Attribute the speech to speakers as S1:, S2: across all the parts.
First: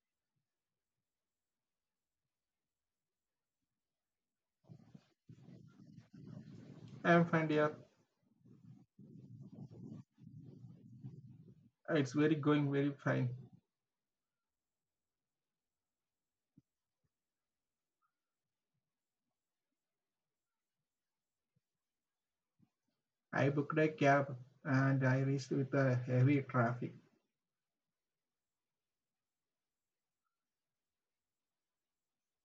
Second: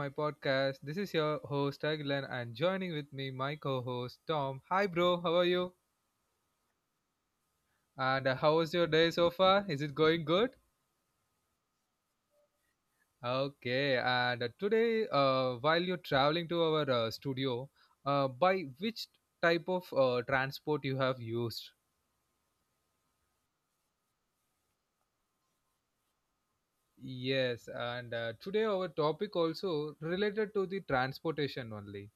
S1: my podcast. This is your host Agilan and joining with me my co-host Tom. Hi bro, how are you?
S2: I'm fine, dear.
S1: And how was your day so far? Is it going good?
S2: It's very going very fine.
S1: Okay, and today while you're traveling to our studio, by which type of transport you have used?
S2: I booked a cab and I reached with a heavy traffic.
S1: Yes, and today our topic also related to the transportation only.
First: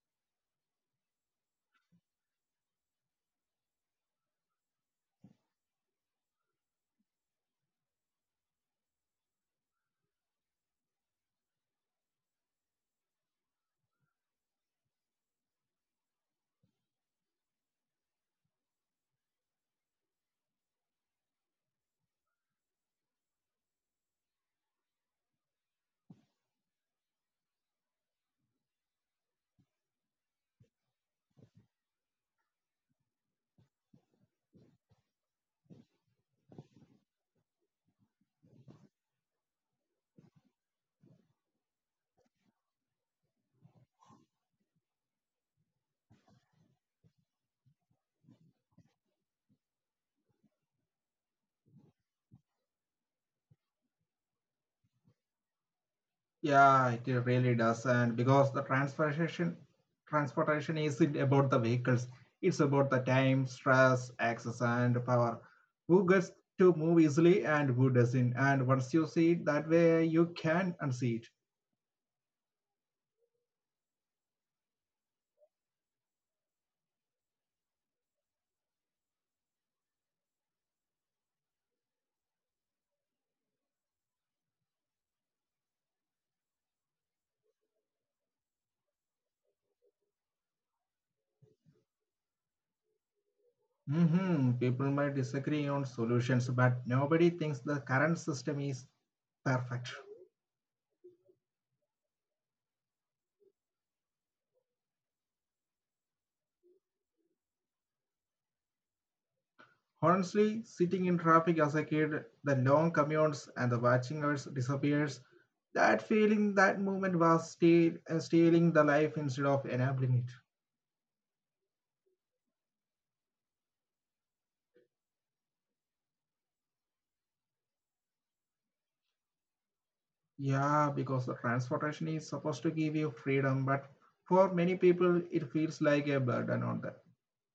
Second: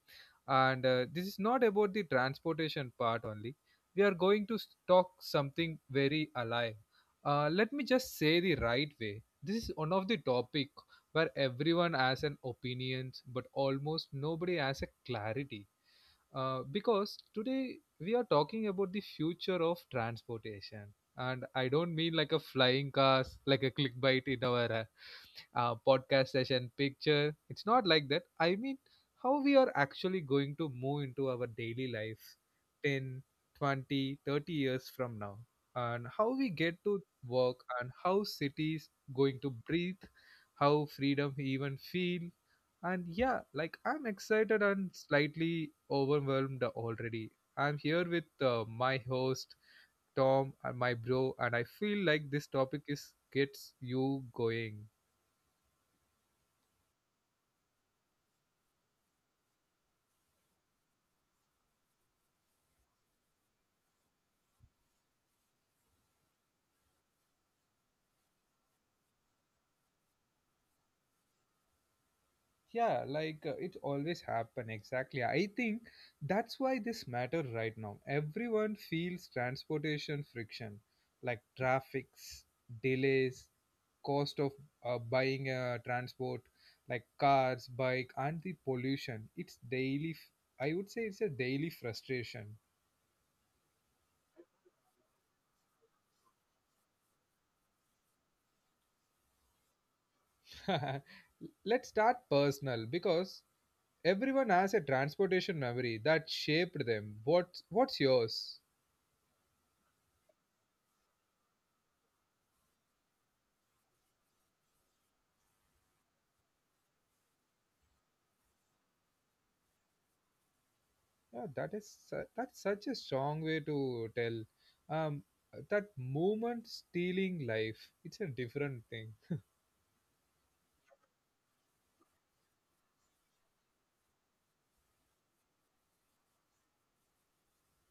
S1: And this is not about the transportation part only. We are going to talk something very alive. Let me just say the right way. This is one of the topic where everyone has an opinions, but almost nobody has a clarity. Because today we are talking about the future of transportation. And I don't mean like a flying cars, like a clickbait in our podcast session picture. It's not like that. I mean, how we are actually going to move into our daily life 10, 20, 30 years from now, and how we get to work, and how cities going to breathe, how freedom even feel. And yeah, like I'm excited and slightly overwhelmed already. I'm here with my host Tom and my bro, and I feel like this topic is gets you going.
S2: Yeah, it really does. And because the transportation isn't about the vehicles, it's about the time, stress, access, and power. Who gets to move easily and who doesn't. And once you see it that way, you can unsee it.
S1: Yeah, like it always happen exactly. I think that's why this matter right now. Everyone feels transportation friction, like traffics, delays, cost of buying a transport, like cars, bike, and the pollution. It's daily. I would say it's a daily frustration.
S2: People might disagree on solutions, but nobody thinks the current system is perfect.
S1: Let's start personal because everyone has a transportation memory that shaped them. What's yours?
S2: Honestly, sitting in traffic as a kid, the long commutes and the watching us disappears, that feeling, that moment was stealing the life instead of enabling it.
S1: Yeah, that's such a strong way to tell. Um, that moment stealing life, it's a different thing.
S2: Yeah, because the transportation is supposed to give you freedom, but for many people, it feels like a burden on them.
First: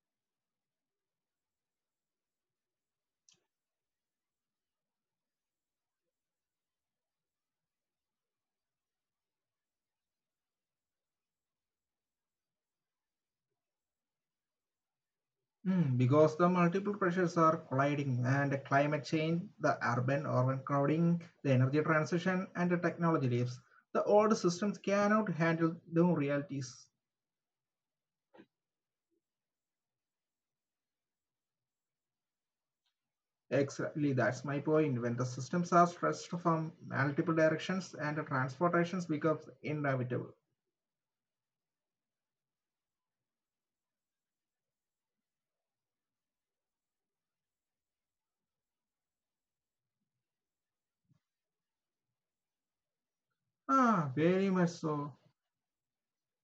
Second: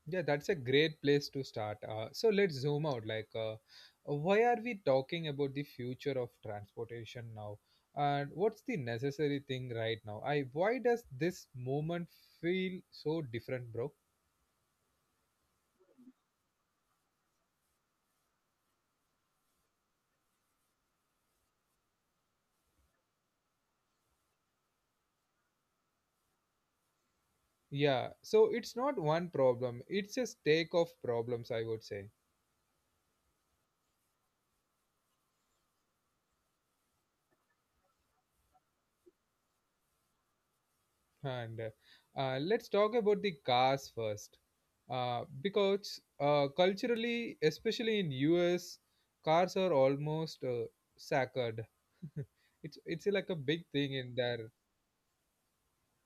S1: Yeah, that's a great place to start. So let's zoom out. Like, why are we talking about the future of transportation now? And what's the necessary thing right now? I Why does this moment feel so different, bro?
S2: Because the multiple pressures are colliding, and the climate change, the urban overcrowding, the energy transition, and the technology leaves. The old systems cannot handle the realities.
S1: Yeah, so it's not one problem. It's a stake of problems, I would say.
S2: Exactly, that's my point. When the systems are stressed from multiple directions and the transportations becomes inevitable.
S1: And let's talk about the cars first, because culturally, especially in US, cars are almost sacred. It's like a big
S2: Ah,
S1: thing in
S2: very much
S1: there.
S2: so.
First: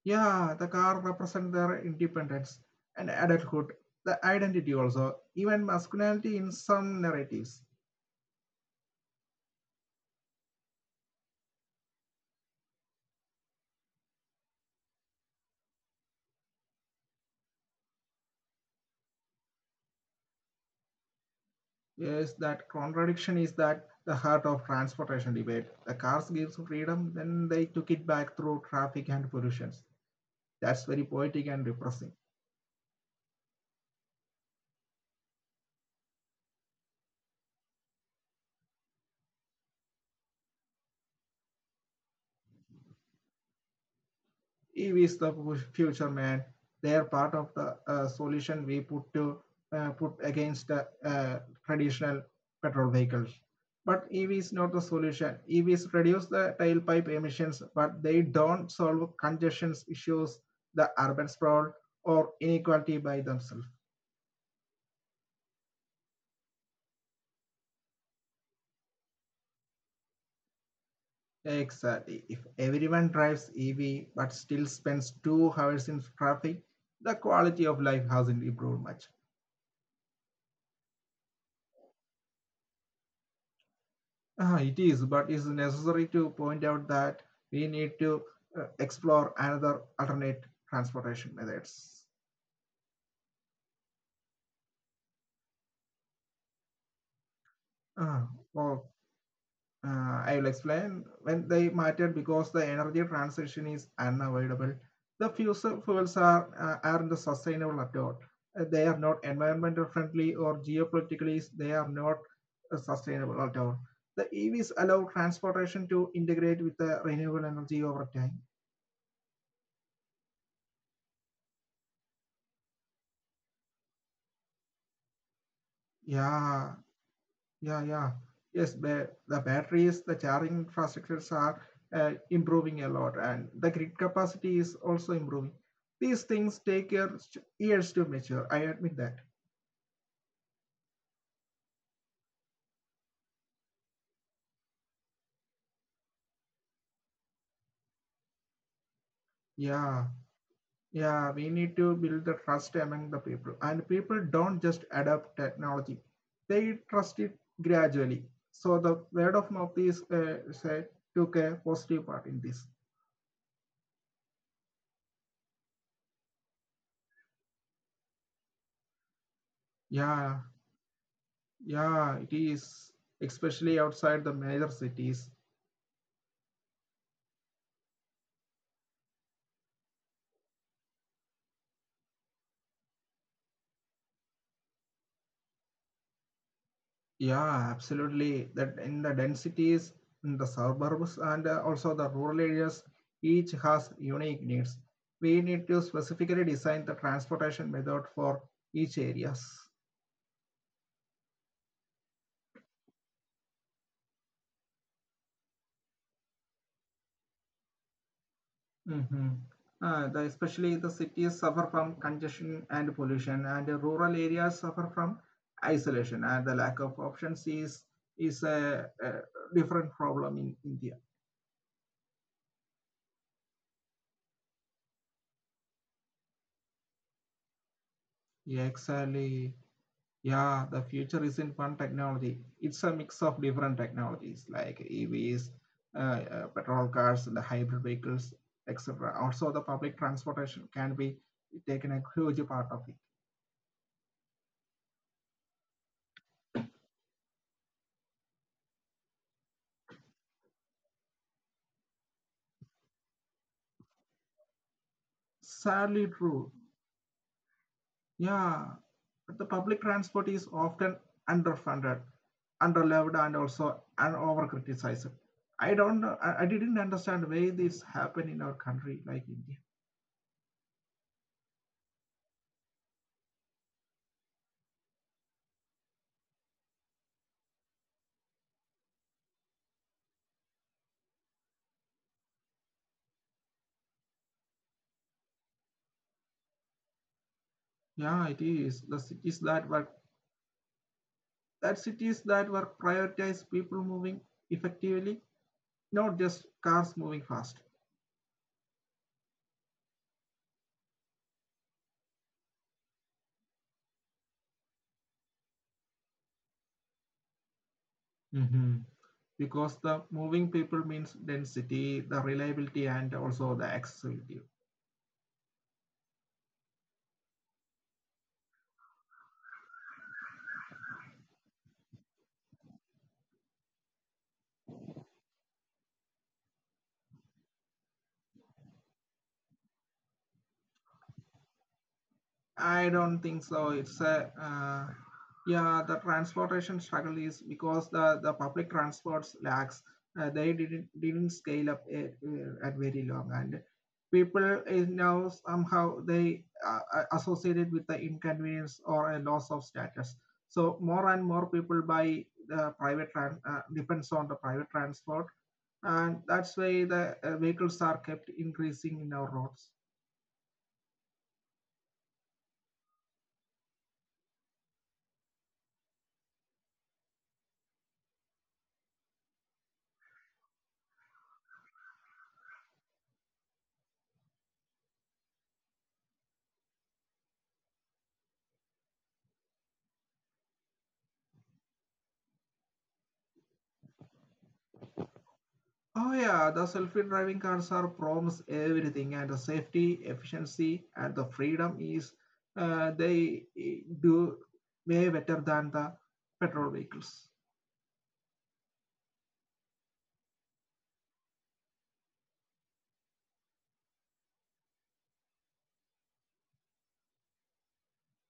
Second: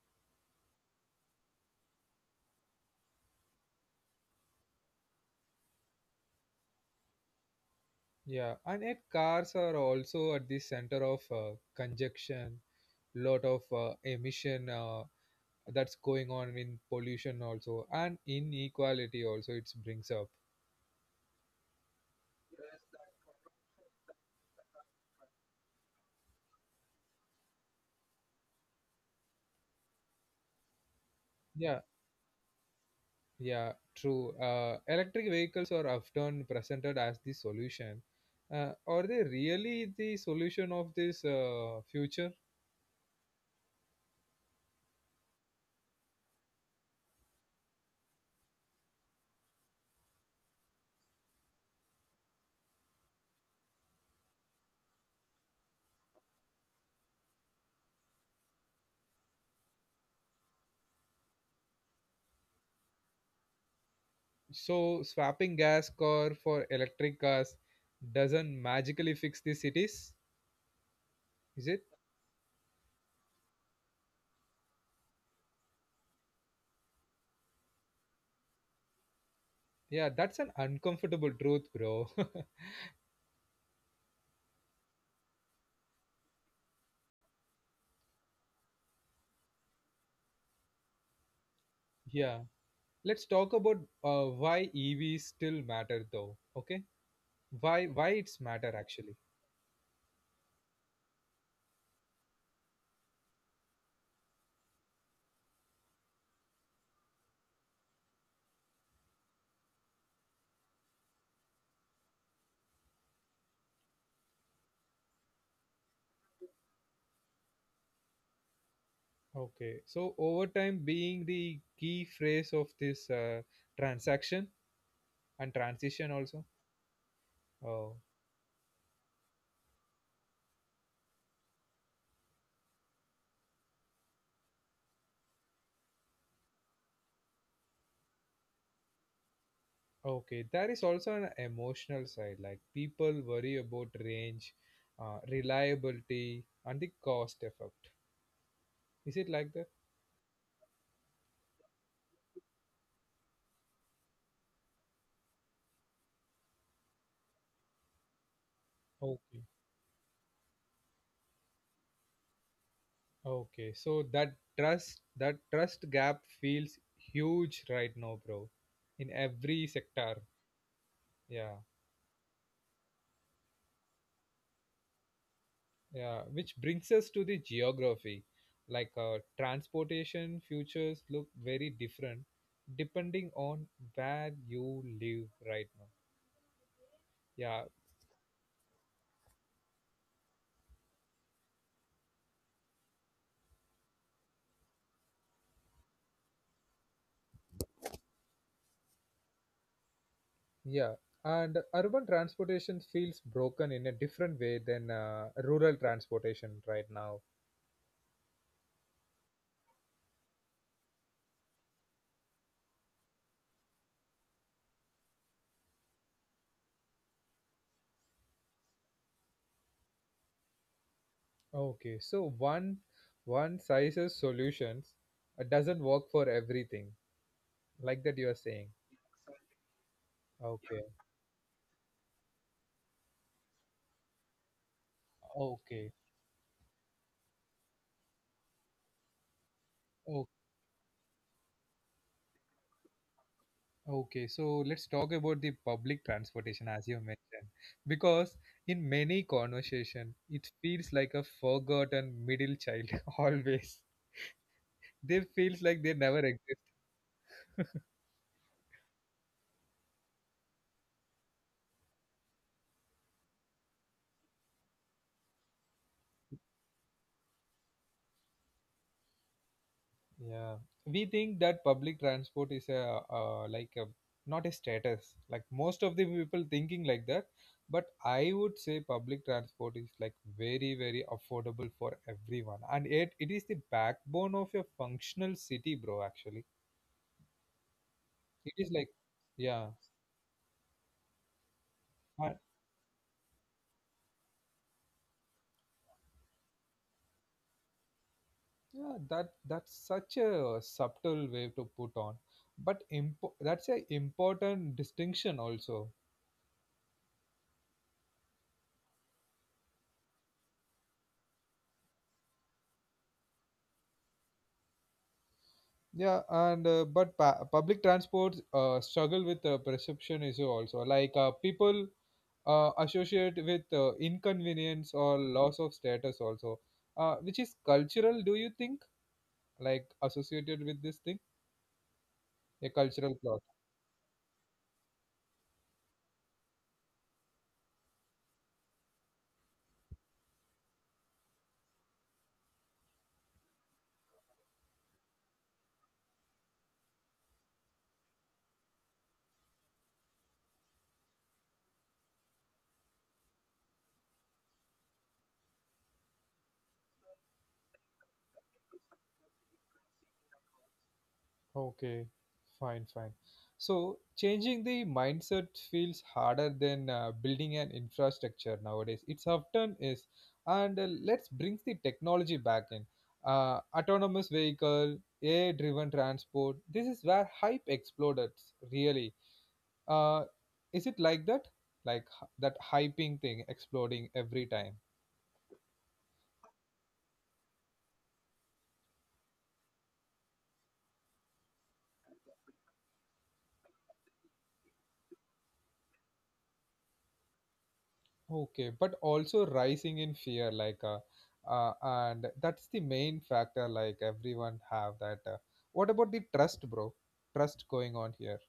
S2: Yeah, the car represent their independence and adulthood, the identity also, even masculinity in some narratives.
S1: Yeah, and yet cars are also at the center of congestion, lot of emission that's going on in pollution also, and inequality also it brings up.
S2: Yes, that contradiction is that the heart of transportation debate. The cars gives freedom, then they took it back through traffic and pollutions. That's very poetic
S1: Yeah,
S2: and depressing.
S1: Yeah, true. Electric vehicles are often presented as the solution. Are they really the solution of this future?
S2: EV is the future, man. They are part of the solution we put to put against the traditional petrol vehicles. But EV is not the solution. EVs reduce the tailpipe emissions, but they don't solve congestion issues, the urban sprawl, or inequality by themselves.
S1: So, swapping gas car for electric cars doesn't magically fix the cities, is it?
S2: Exactly. If everyone drives EV but still spends 2 hours in traffic, the quality of life hasn't improved much.
S1: Yeah, that's an uncomfortable truth, bro.
S2: Ah, it is, but it's necessary to point out that we need to explore another alternate transportation
S1: yeah,
S2: methods.
S1: let's talk about why EVs still matter, though. Okay, why it's
S2: Uh,
S1: matter
S2: or
S1: actually.
S2: I will explain when they matter because the energy transition is unavoidable. The fossil fuels are aren't sustainable at all. They are not environmental friendly or geopolitically. They are not sustainable at all. The EVs allow transportation to integrate with the renewable energy over time.
S1: Okay, so overtime being the key phrase of this transaction and transition also.
S2: Yeah,
S1: Oh,
S2: Yeah, yeah. Yes, the batteries, the charging infrastructures are improving a lot, and the grid capacity is also improving. These things take years, years to mature. I admit that.
S1: okay. There is also an emotional side, like people worry about range, reliability, and the cost effect. Is it like that?
S2: Yeah, yeah. We need to build the trust among the people, and people don't just adopt technology; they trust it gradually. So the
S1: Okay,
S2: word of mouth is said took a positive part in this.
S1: okay. So that trust gap feels huge right now, bro, in every sector.
S2: Yeah,
S1: Yeah.
S2: yeah. It is especially outside the major cities.
S1: Yeah, which brings us to the geography. Like transportation futures look very different depending on where you live right now. Yeah,
S2: Yeah, absolutely. That in the densities, in the suburbs, and also the rural areas, each has unique needs. We need to specifically design the transportation method for each areas.
S1: yeah. And urban transportation feels broken in a different way than rural transportation right now.
S2: hmm Especially the cities suffer from congestion and pollution, and the rural areas suffer from isolation, and the lack of options is a different problem in India.
S1: Okay, so one size's solutions doesn't work for everything, like that you are saying.
S2: Yeah, exactly. Yeah,
S1: Okay,
S2: the future isn't one technology. It's a mix of different technologies like EVs,
S1: okay.
S2: petrol cars, the hybrid vehicles, etc. Also, the public transportation can be taken a huge part of it.
S1: Okay, so let's talk about the public transportation as you mentioned, because in many conversation, it feels like a forgotten middle child always. They feels like they never exist.
S2: Sadly, true. Yeah, but the public transport is often underfunded, underloved, and also and overcriticized. I don't I didn't understand why this happened in our country like India.
S1: Yeah, we think that public transport is a like a not a status. Like most of the people thinking like that, but I would say public transport is like very very affordable for everyone, and it is the backbone of a functional city, bro. Actually,
S2: Yeah, it
S1: it
S2: is.
S1: is
S2: The
S1: like,
S2: cities that were
S1: yeah,
S2: That cities that
S1: I-
S2: were prioritized people moving effectively, not just cars moving fast.
S1: yeah, that's such a subtle way to put on, but that's a important distinction also.
S2: Mm-hmm. Because the moving people means density, the reliability, and also the accessibility.
S1: Yeah, and but public transport struggle with perception issue also. Like people associate with inconvenience or loss of status also, which is cultural. Do you think like associated with this thing, a
S2: I don't
S1: cultural
S2: think
S1: clause?
S2: so. The transportation struggle is because the public transports lacks. They didn't scale up it, at very long, and people is now somehow they associated with the inconvenience or a loss of status. So more and more people buy the private trans depends on the private transport, and that's why the vehicles are kept increasing in our roads.
S1: Okay, fine, fine. So changing the mindset feels harder than building an infrastructure nowadays. It's often is, and let's bring the technology back in. Autonomous vehicle, AI-driven transport. This is where hype exploded. Really, uh, is it like that? Like that hyping thing exploding every time.
S2: Oh yeah, the self-driving cars are promise everything and the safety, efficiency, and the freedom is do way better than the petrol vehicles.
S1: Okay, but also rising in fear, like, and that's the main factor. Like everyone have that. What about the trust, bro? Trust going on here.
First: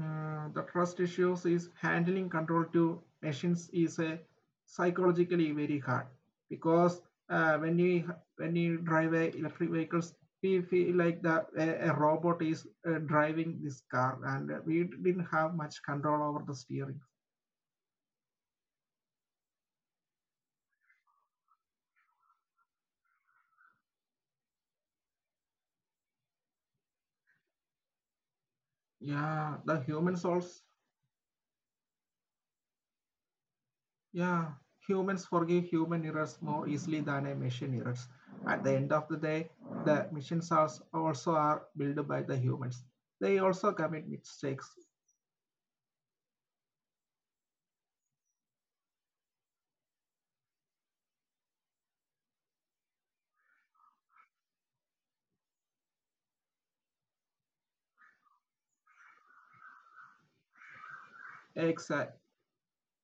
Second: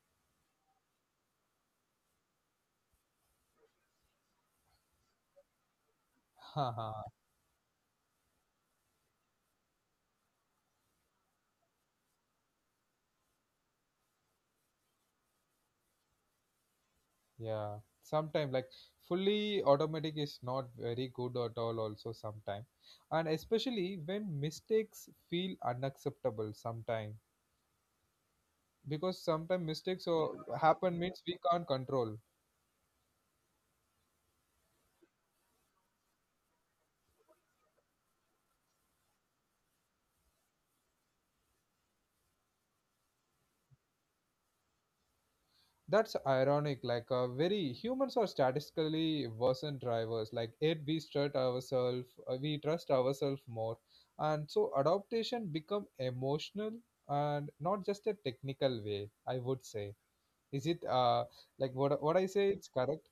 S2: The trust issues is handling control to machines is a psychologically very hard because
S1: Haha,
S2: uh, when we when we drive a electric vehicles, we feel like a robot is driving this car and we didn't have much control over the steering.
S1: yeah. Sometime like fully automatic is not very good at all. Also sometime, and especially when mistakes feel unacceptable sometime because
S2: Yeah,
S1: sometimes
S2: the
S1: mistakes
S2: humans
S1: or
S2: also,
S1: happen means we can't control.
S2: yeah, humans forgive human errors more easily than a machine errors. At the end of the day, the machines are also are built by the humans. They also commit mistakes,
S1: That's ironic. Like, very humans are statistically worse than drivers. Like, it we trust ourselves more, and so adaptation become emotional and not just a technical way. I would say, is it like
S2: ex-
S1: what I say? It's correct.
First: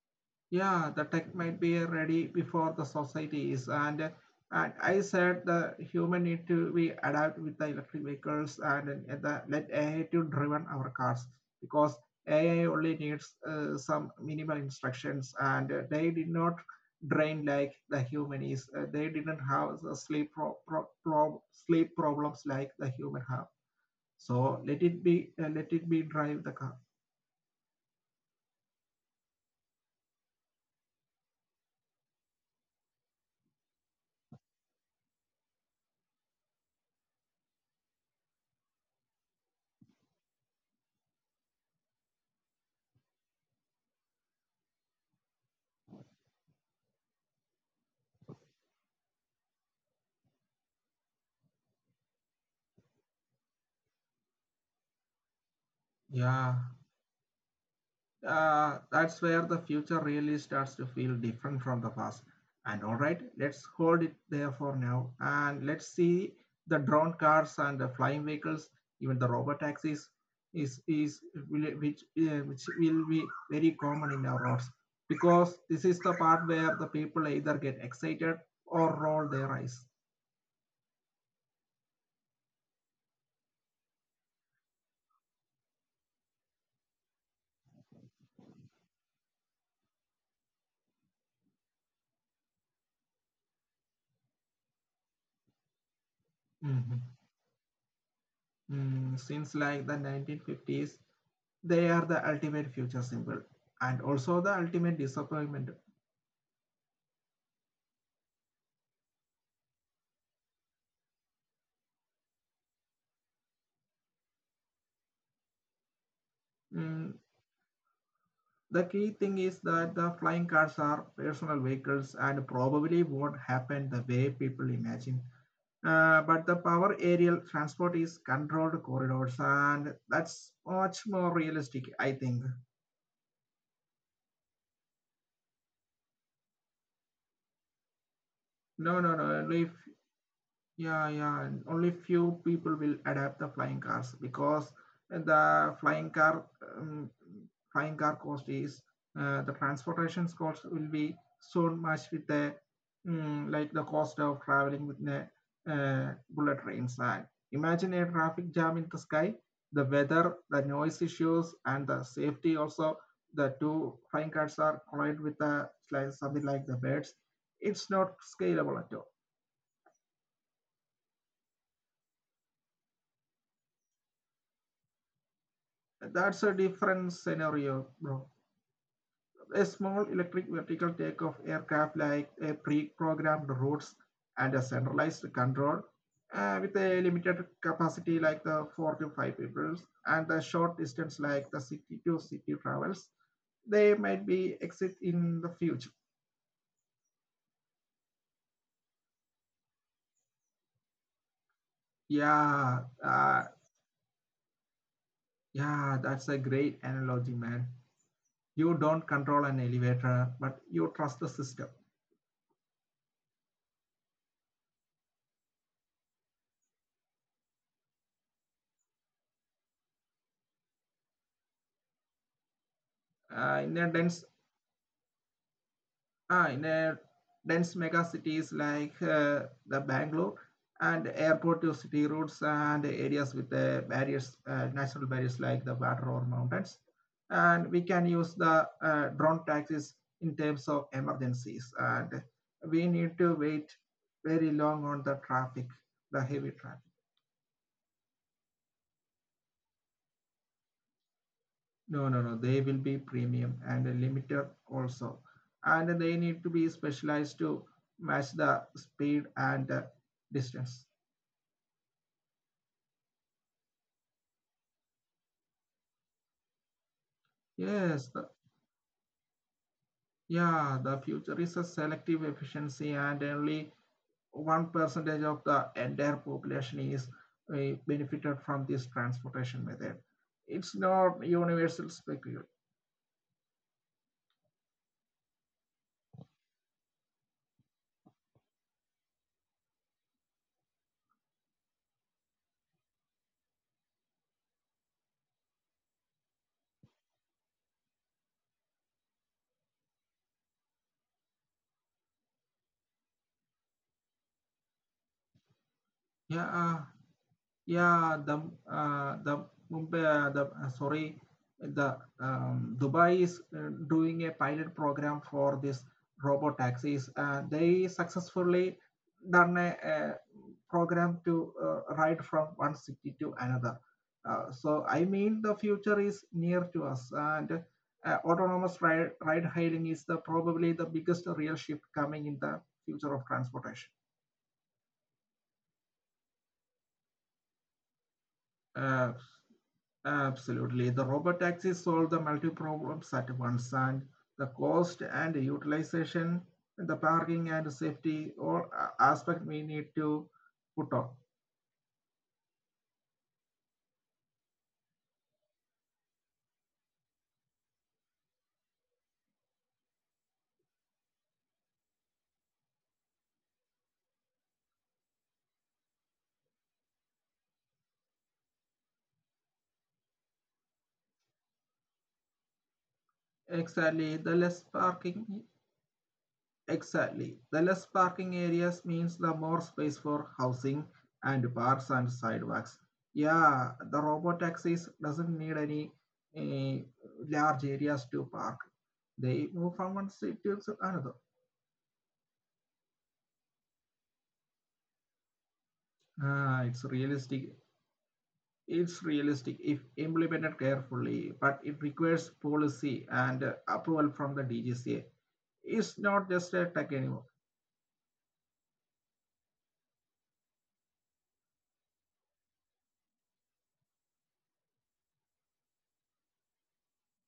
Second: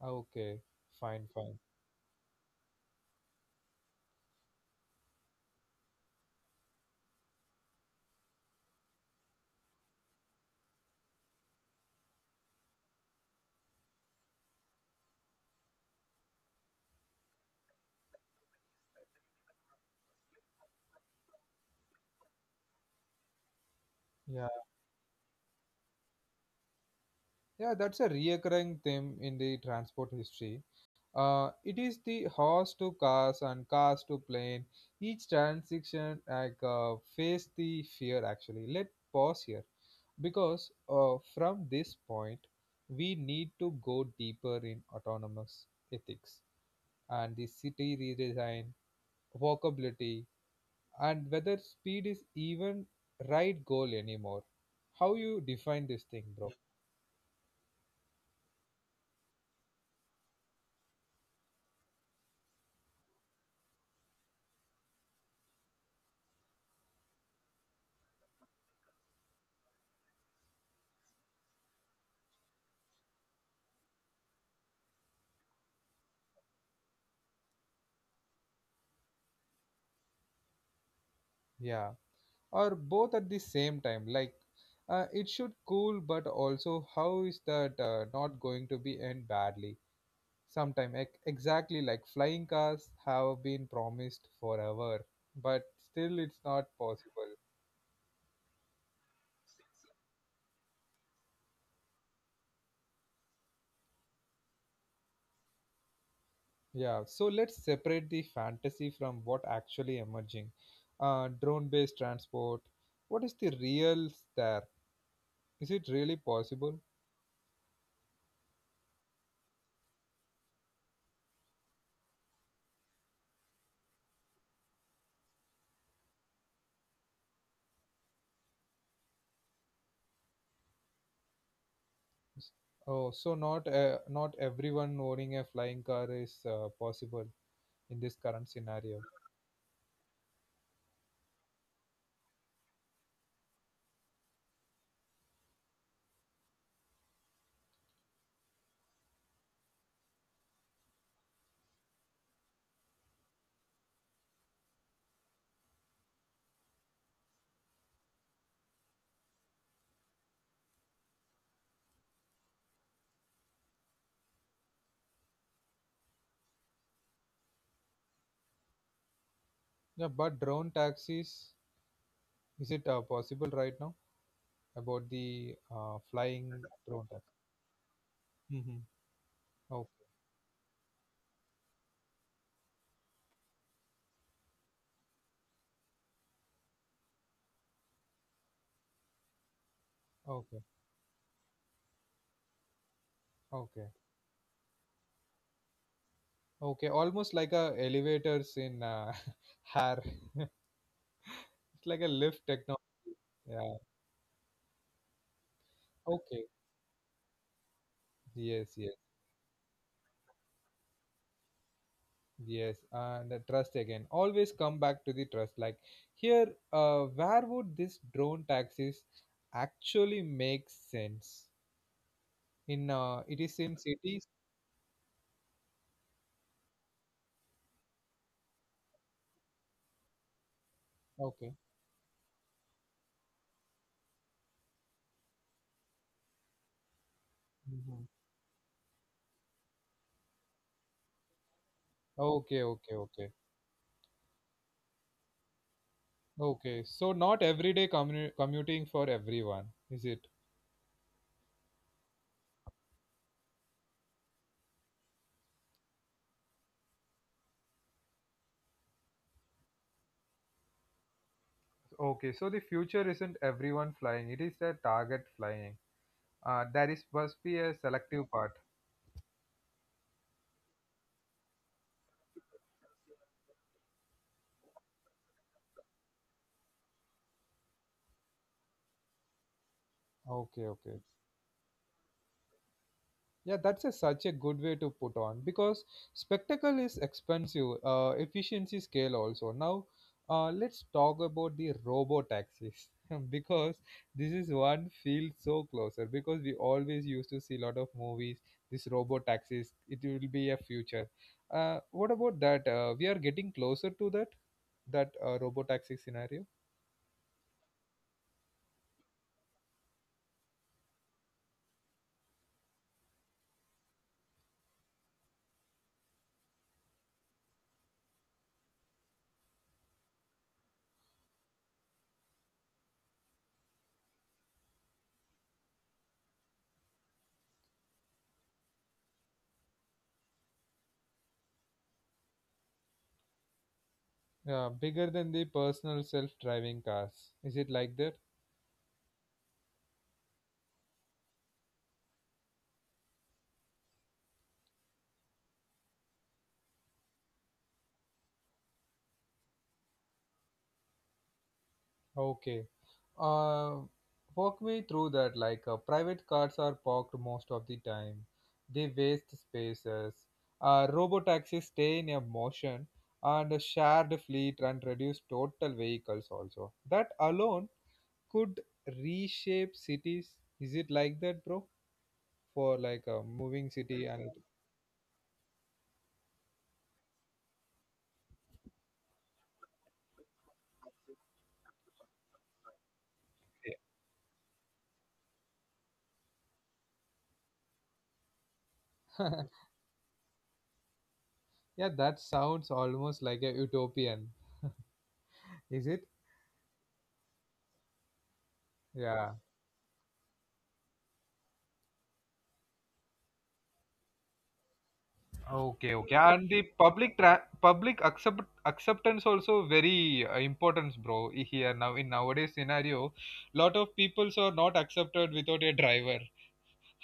S1: Okay,
S2: Yeah, the
S1: fine,
S2: tech
S1: fine.
S2: might be ready before the society is, and I said the human need to be adapt with the electric vehicles and the, let AI to driven our cars because AI only needs some minimal instructions and they did not drain like the human is. They didn't have the sleep problems like the human have.
S1: Yeah,
S2: So let it be drive the car.
S1: yeah. That's a reoccurring theme in the transport history. It is the horse to cars and cars to plane. Each transition like face the fear actually. Let pause here because from this point we need to go deeper in autonomous ethics and the city redesign, walkability, and whether speed is even right goal anymore. How you define this thing, bro?
S2: Yeah, that's where the future really starts to feel different from the past. And all right, let's hold it there for now. And let's see the drone cars and the flying vehicles, even the robot taxis, is will- which will be very common in our roads because this is the part where the people either get excited or roll their eyes.
S1: Yeah. Or both at the same time like it should cool but also how is that not going to be end badly sometime ex exactly like flying cars have been promised forever but still it's not
S2: Mhm.
S1: possible.
S2: Mm, since like the 1950s, they are the ultimate future symbol and also the ultimate disappointment.
S1: Yeah, so let's separate the fantasy from what actually emerging, drone based transport. What is the real there? Is it really possible?
S2: Mm, the key thing is that the flying cars are personal vehicles and probably won't happen the way people imagine. But the power aerial transport is controlled corridors, and that's much more realistic, I think.
S1: S- oh, so not everyone owning a flying car is possible in this current
S2: No,
S1: scenario.
S2: no, no. If Yeah, yeah. and Only few people will adapt the flying cars because the um, flying car cost is the transportation cost will be so much with the like the cost of traveling with the bullet trains. And imagine a traffic jam in the sky, the weather, the noise issues, and the safety also. The two flying cars are collide with the like something like the birds. It's not scalable at all.
S1: Yeah, but drone taxis, is it possible right now about the
S2: That's
S1: flying
S2: a
S1: drone
S2: different
S1: taxi?
S2: scenario, bro.
S1: Mm-hmm.
S2: A small
S1: Okay,
S2: electric vertical takeoff aircraft like a pre-programmed routes and a centralized control with a limited capacity like the four to five people and the
S1: okay,
S2: short distance like the city to city travels, they
S1: okay,
S2: might be exit in the future.
S1: okay. Almost like a elevators in hair. It's like a lift
S2: Yeah,
S1: technology.
S2: uh,
S1: Yeah.
S2: yeah, that's a
S1: Okay.
S2: great analogy, man. You
S1: Yes,
S2: don't
S1: yes,
S2: control an elevator, but you trust the system.
S1: yes. And the trust again. Always come back to the trust. Like here, where would this drone taxis actually make sense? In It
S2: Uh,
S1: is
S2: in a
S1: in
S2: dense
S1: cities.
S2: in a dense mega cities like the Bangalore and airport
S1: Okay.
S2: to city routes and areas with the barriers, natural barriers like the water or mountains. And we can use the drone taxis in terms of emergencies. And
S1: Okay,
S2: we
S1: okay,
S2: need to
S1: okay.
S2: wait very long on the traffic, the heavy traffic.
S1: Okay, so not everyday commuting for everyone, is it?
S2: No, no, no. They will be premium and limited also. And they need to be specialized to match the speed and distance.
S1: Okay, so the future isn't everyone flying, it is the target flying. There is must be a selective
S2: Yes,
S1: part.
S2: the, yeah, the future is a selective efficiency and only one percentage of the entire population is benefited from this transportation method. It's
S1: Okay, okay.
S2: not universal specul.
S1: Yeah, that's such a good way to put on because spectacle is expensive, efficiency scale also. Now, let's talk about the robo taxis because this is one field so closer because we always used to see a lot of movies. This robo taxis, it will be a future. What about that? We are getting closer to that robo taxi scenario.
S2: Yeah, yeah, the the Mumbai, uh, the uh, sorry, Dubai is doing a pilot program for this robot taxis. They successfully done a program to ride from one city to another. So I mean the future is near to us and ride hailing is the probably the biggest real shift coming in the future of transportation.
S1: Yeah, bigger than the personal self-driving cars. Is it like that?
S2: Uh, absolutely. The robot taxis solve the multi problems at once and the cost and the utilization, the parking and safety all aspect we need to put on.
S1: Okay. Uh, Walk me through that. Like private cars are parked most of the time. They waste spaces. Robo taxis stay in a motion, and a shared fleet and reduce total vehicles also. That alone could reshape cities. Is it like that, bro? For like a moving
S2: Exactly.
S1: city
S2: The
S1: and
S2: less parking Exactly. The less parking areas means the more space for housing and parks and sidewalks. Yeah, the robot taxis doesn't need any eh, large areas to park. They move from one city to another.
S1: yeah, that sounds almost like a utopian. Is it?
S2: Ah, it's realistic. It's
S1: Yeah.
S2: realistic if implemented carefully, but it requires policy and approval from the DGCA. It's
S1: Okay, okay,
S2: not just
S1: and
S2: a
S1: the
S2: tech anymore.
S1: public public acceptance also very important, bro. Here now in nowadays scenario, lot of peoples are not accepted without a driver,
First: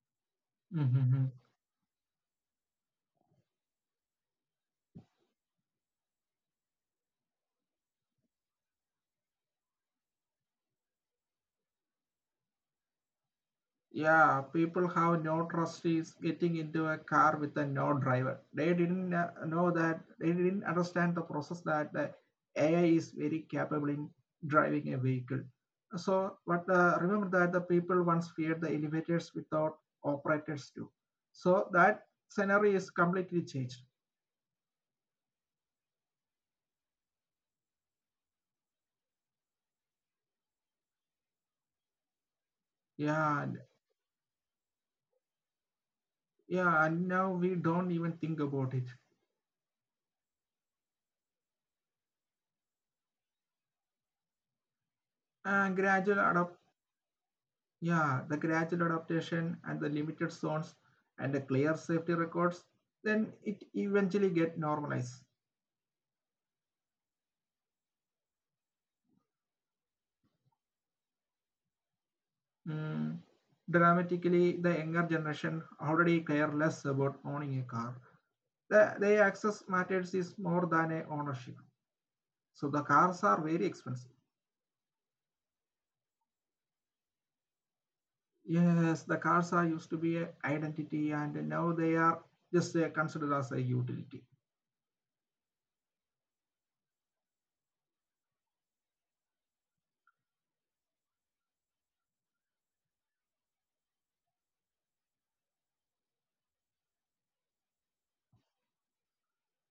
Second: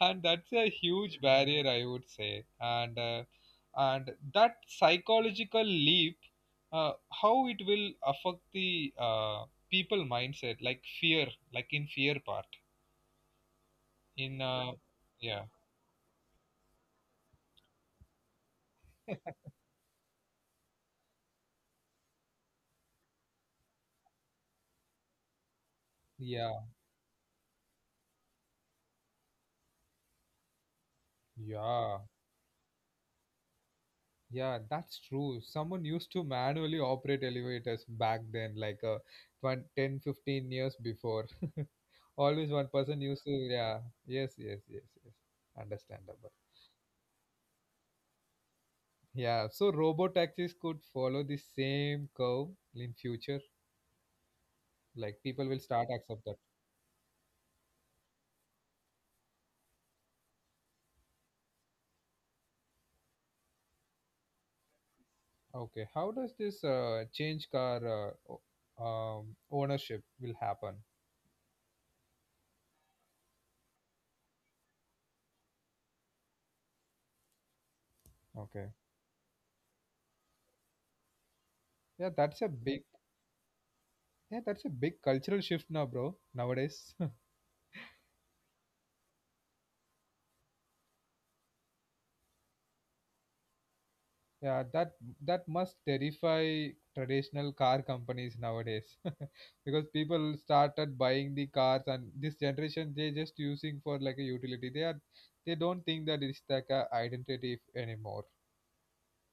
S1: and that's a huge barrier, I would say. And that psychological leap, uh, how it will affect the people mindset, like fear, like in fear part, in
S2: Yeah, people have
S1: yeah,
S2: no trust is getting into a car with a no driver. They didn't know that they didn't understand the process that the AI is very capable in driving a vehicle. So, but
S1: yeah,
S2: remember that the people once feared the elevators without operators too. So that
S1: yeah.
S2: scenario is completely changed.
S1: Yeah, that's true. Someone used to manually operate elevators back then, like 20, 10, 15 years before. Always one person
S2: Yeah,
S1: used to, yeah. Yes, yes, yes, yes. Understandable.
S2: yeah, and now we don't even think about it.
S1: Yeah, so robo taxis could follow the same curve in future. Like people
S2: And
S1: will start
S2: gradual
S1: accept that.
S2: Yeah, the gradual adaptation and the limited zones and the clear safety records, then it eventually get normalized.
S1: Okay, how does this change car ownership will happen?
S2: Mm. Dramatically, the younger generation already care less about owning a car.
S1: Okay.
S2: Their access matters is more than a ownership.
S1: Yeah,
S2: So
S1: that's
S2: the
S1: a big
S2: cars are very expensive.
S1: yeah, that's a big cultural shift now, bro, nowadays.
S2: Yes, the cars are used to be an identity and now they are just considered as a utility.
S1: Yeah, that must terrify traditional car companies nowadays because people started buying the cars and this generation they just using for like a utility. They don't think that it's like a identity anymore.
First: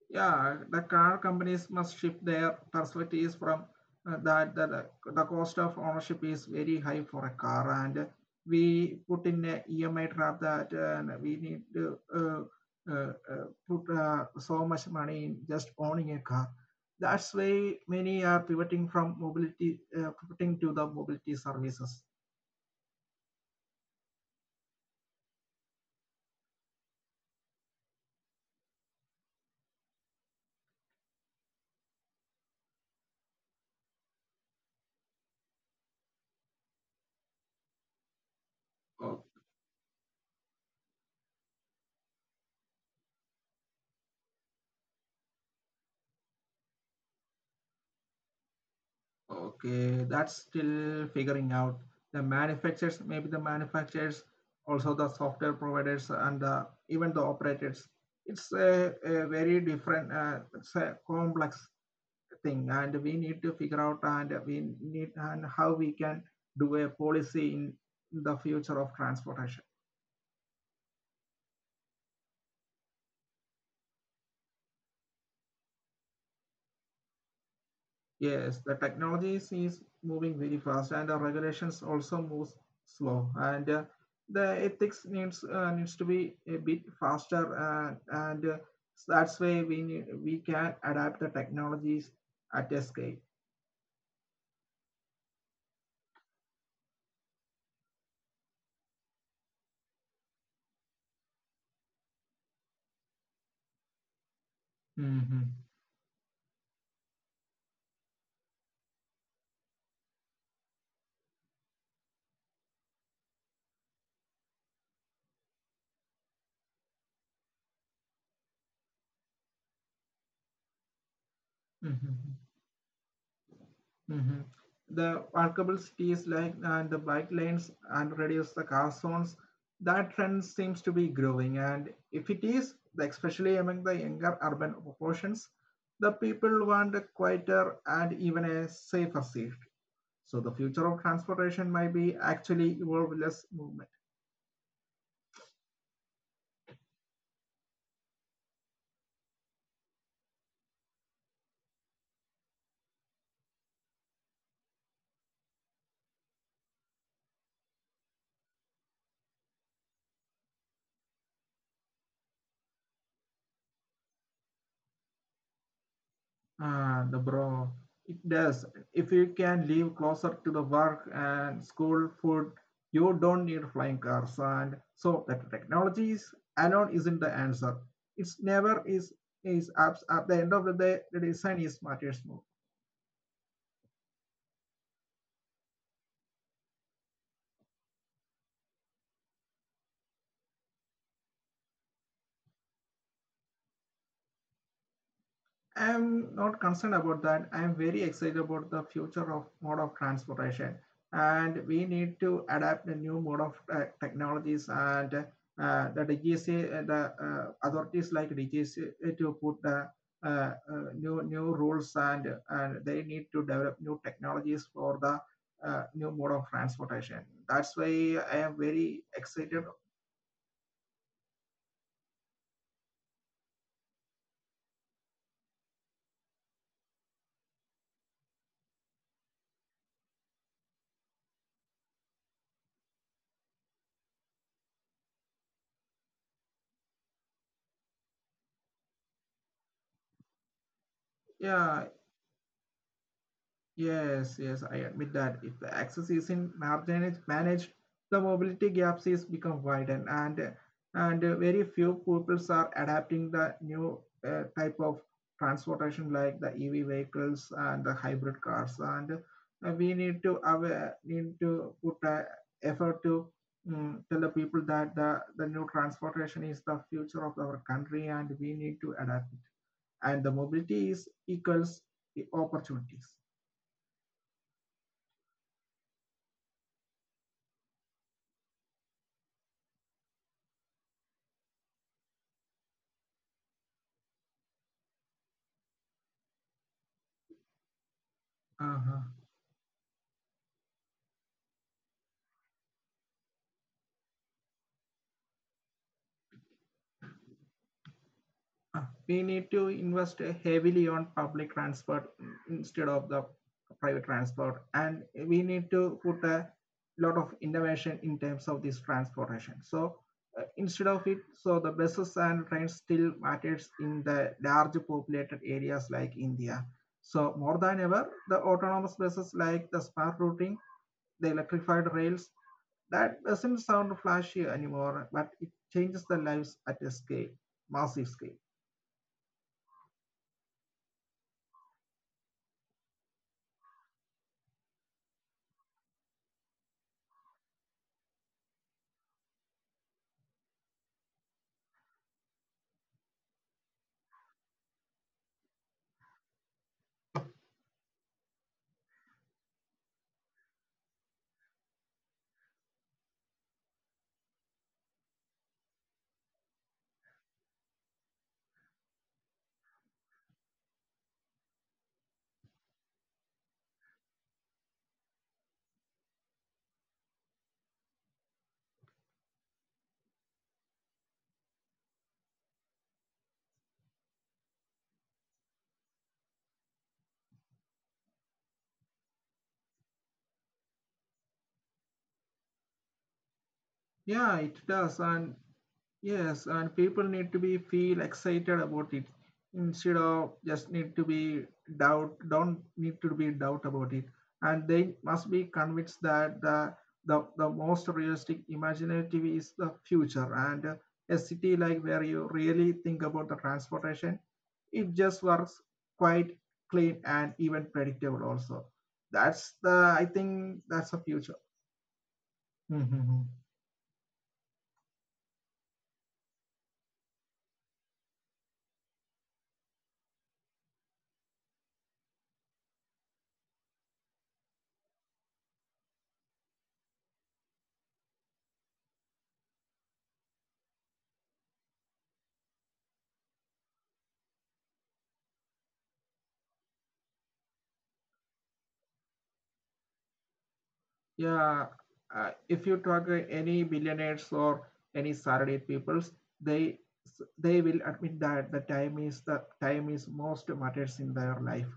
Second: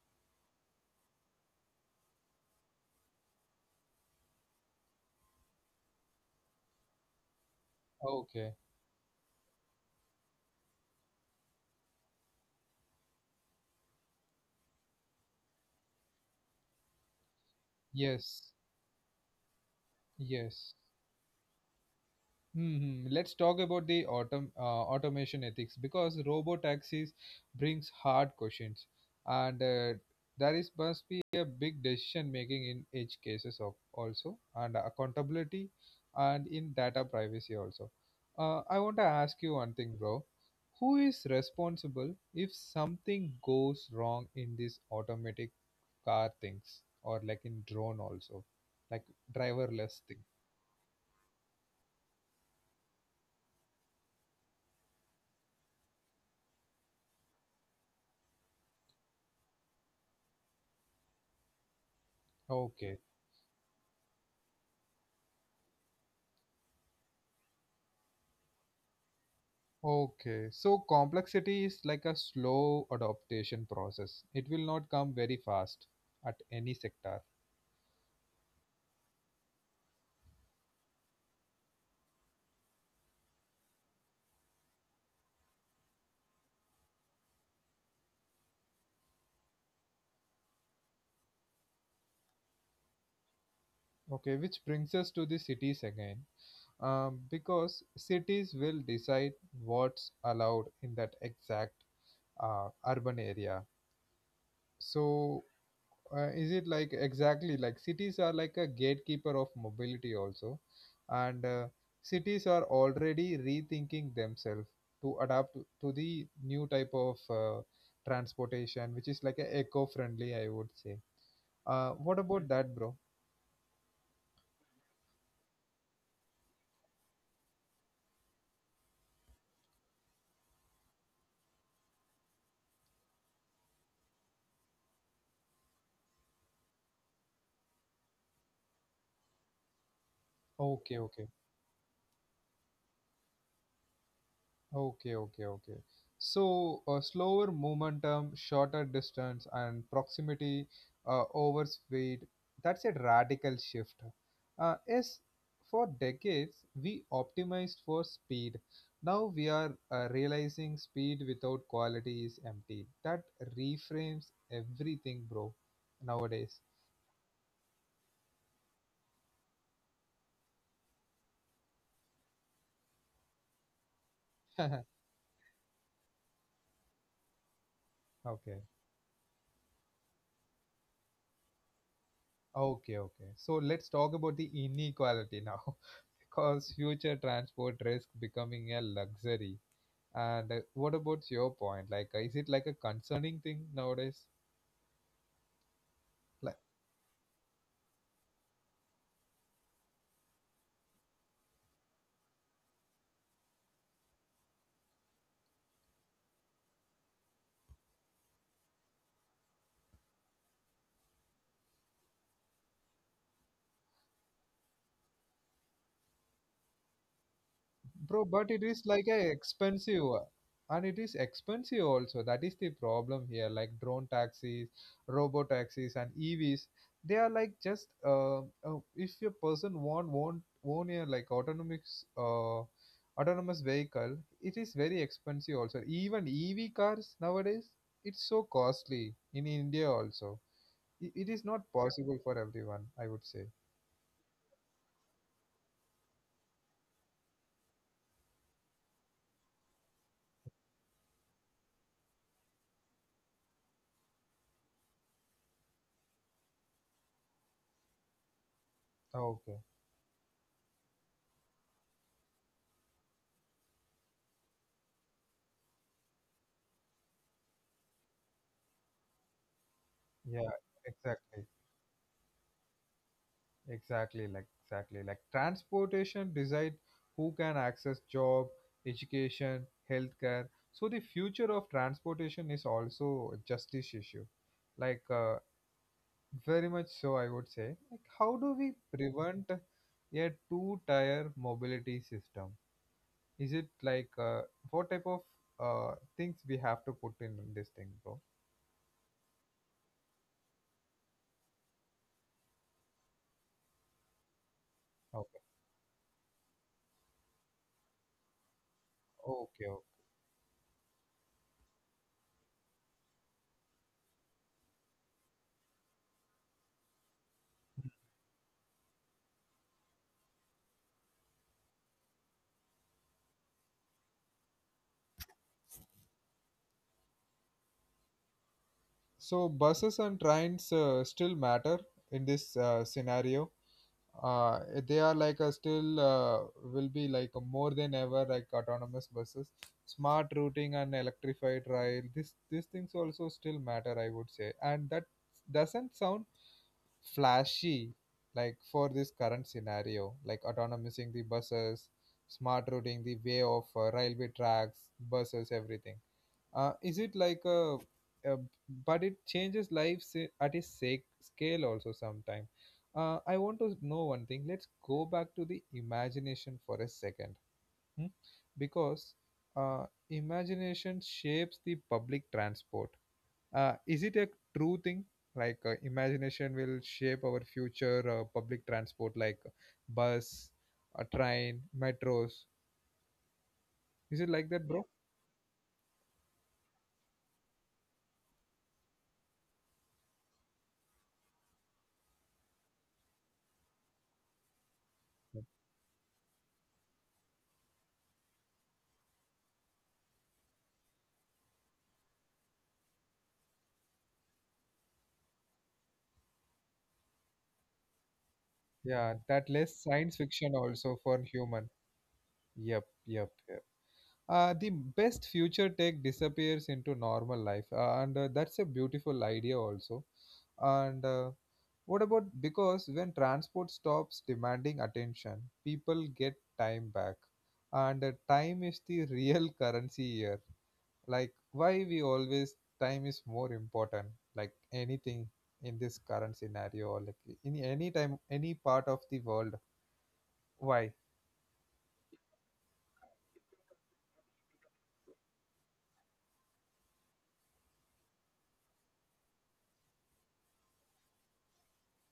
S2: Yeah, the car companies must shift their perspectives from the cost of ownership is very high for a car, and
S1: Okay.
S2: we put in a EMI trap that we need to put so much money in just owning a car. That's why many are
S1: Yes.
S2: pivoting from mobility, pivoting to
S1: Yes.
S2: the mobility services.
S1: Hmm. Hmm. Let's talk about the automation ethics because robo taxis brings hard questions, and there is must be a big decision making in edge cases of also and accountability, and in data privacy also. I want to ask you one thing, bro. Who is responsible if something goes wrong in these automatic car things or like in drone also, like driverless
S2: Okay,
S1: thing?
S2: that's still figuring out. The manufacturers, maybe the manufacturers, also the software providers, and the, even the operators. It's a very different, it's a complex thing,
S1: Okay.
S2: and we need to figure out and we need and how we can do a policy in the future of transportation.
S1: Okay, so complexity is like a slow adaptation process. It will not come very fast at any sector.
S2: Yes, the technology is moving very fast, and the regulations also moves slow. And the ethics needs needs to be a bit faster, and so that's why we need, we can adapt the technologies at a scale.
S1: Okay, which brings us to the cities again. Because cities will decide what's allowed in that exact urban area. So
S2: Mhm.
S1: is it like exactly like cities are like a gatekeeper of mobility also and cities are already rethinking themselves to adapt to the new type of transportation which is like a eco friendly I would say, what about
S2: Mhm.
S1: that, bro?
S2: Hmm. The workable cities like and the bike lanes and reduce the car zones. That trend seems to be growing, and if it is, especially among the younger urban populations, the people want a quieter and even a safer city. So the future
S1: Okay,
S2: of
S1: okay.
S2: transportation might be actually evolve less movement.
S1: Okay, okay, okay. So a slower momentum, shorter distance, and proximity over speed. That's a radical shift. Yes, for decades we optimized for speed. Now we are realizing speed without quality is empty. That reframes everything, bro. Nowadays.
S2: Ah, the bro. It does. If you can live closer to the work and school food, you don't need flying cars. And so that technologies alone isn't the answer. It's
S1: okay.
S2: never is is at the end of the day the design is matters more.
S1: Okay, okay. So let's talk about the inequality now, because future transport risk becoming a luxury. And what about your point? Like, is it like a concerning thing nowadays?
S2: I'm
S1: Like,
S2: not concerned about that. I'm very excited about the future of mode of transportation, and we need to adapt the new mode of technologies and the DGC, the authorities like DGC to put the uh, uh, new rules and they need to develop new technologies for the new mode of transportation. That's why
S1: bro,
S2: I
S1: but
S2: am
S1: it is
S2: very
S1: like a
S2: excited.
S1: expensive and it is expensive also, that is the problem here, like drone taxis, robo taxis and evs. They are like just if a person want own a like autonomous autonomous vehicle, it is very expensive also. Even ev cars nowadays, it's so costly in india also. It is not
S2: Yeah,
S1: possible for everyone, I would say.
S2: Yes, yes, I admit that if the access isn't managed, the mobility gaps is become widened, and very few pupils are adapting the new type of transportation like the EV vehicles and the hybrid cars, and
S1: Okay,
S2: we need to aware, need to put effort to tell the people that the new transportation is the future of our country, and we need to adapt it, and the
S1: yeah,
S2: mobility is
S1: exactly.
S2: equals the opportunities.
S1: Exactly like transportation decide who can access job, education, healthcare. So the future of transportation is also a justice issue. Like very much so, I would say. Like how do we
S2: Uh huh.
S1: prevent a two-tier mobility system? Is it like what type of things we have to put in this thing, bro?
S2: Uh, we need to invest heavily on public transport instead of the private transport, and
S1: Okay,
S2: we need to put a lot of innovation in terms of this transportation
S1: okay, okay.
S2: so instead of it, so the buses and trains still matters in the large populated areas like India. So more than ever the autonomous buses, like the smart routing, the electrified rails, that doesn't sound flashy anymore, but it changes the lives at a scale, massive scale.
S1: So buses and trains still matter in this scenario. uh, they are like a still will be like a more than ever like autonomous buses, smart routing and electrified rail. This These things also still matter, I would say, and that doesn't sound flashy, like for this current scenario, like autonomizing the buses, smart routing, the way of railway tracks, buses, everything. Is it like a but it changes lives at a sec scale also sometime. I want to know one thing. Let's go back to the imagination for a second, hmm? Because imagination shapes the public transport. Is it a true thing? Like imagination will shape our future public transport, like bus, a train, metros. Is it like
S2: Yeah,
S1: that, bro?
S2: it does. And yes, and people need to be feel excited about it instead of just need to be doubt, don't need to be doubt about it. And they must be convinced that the most realistic imaginative is the future. And a city like where you really think about the transportation, it just works quite clean and even predictable also.
S1: Yeah, that
S2: That's
S1: less
S2: the
S1: science
S2: I
S1: fiction
S2: think
S1: also
S2: that's
S1: for
S2: the future.
S1: human. Yep, yep, yep. The best future tech disappears into normal life, and that's a beautiful idea also. And what about, because when transport stops demanding attention, people get time back, and time is the real currency here. Like, why we always time is more important, like anything in this current scenario or like in any time, any part of the world. Why?
S2: Yeah, if you talk any billionaires or any Saturday peoples, they they will admit that the time is most matters in their life.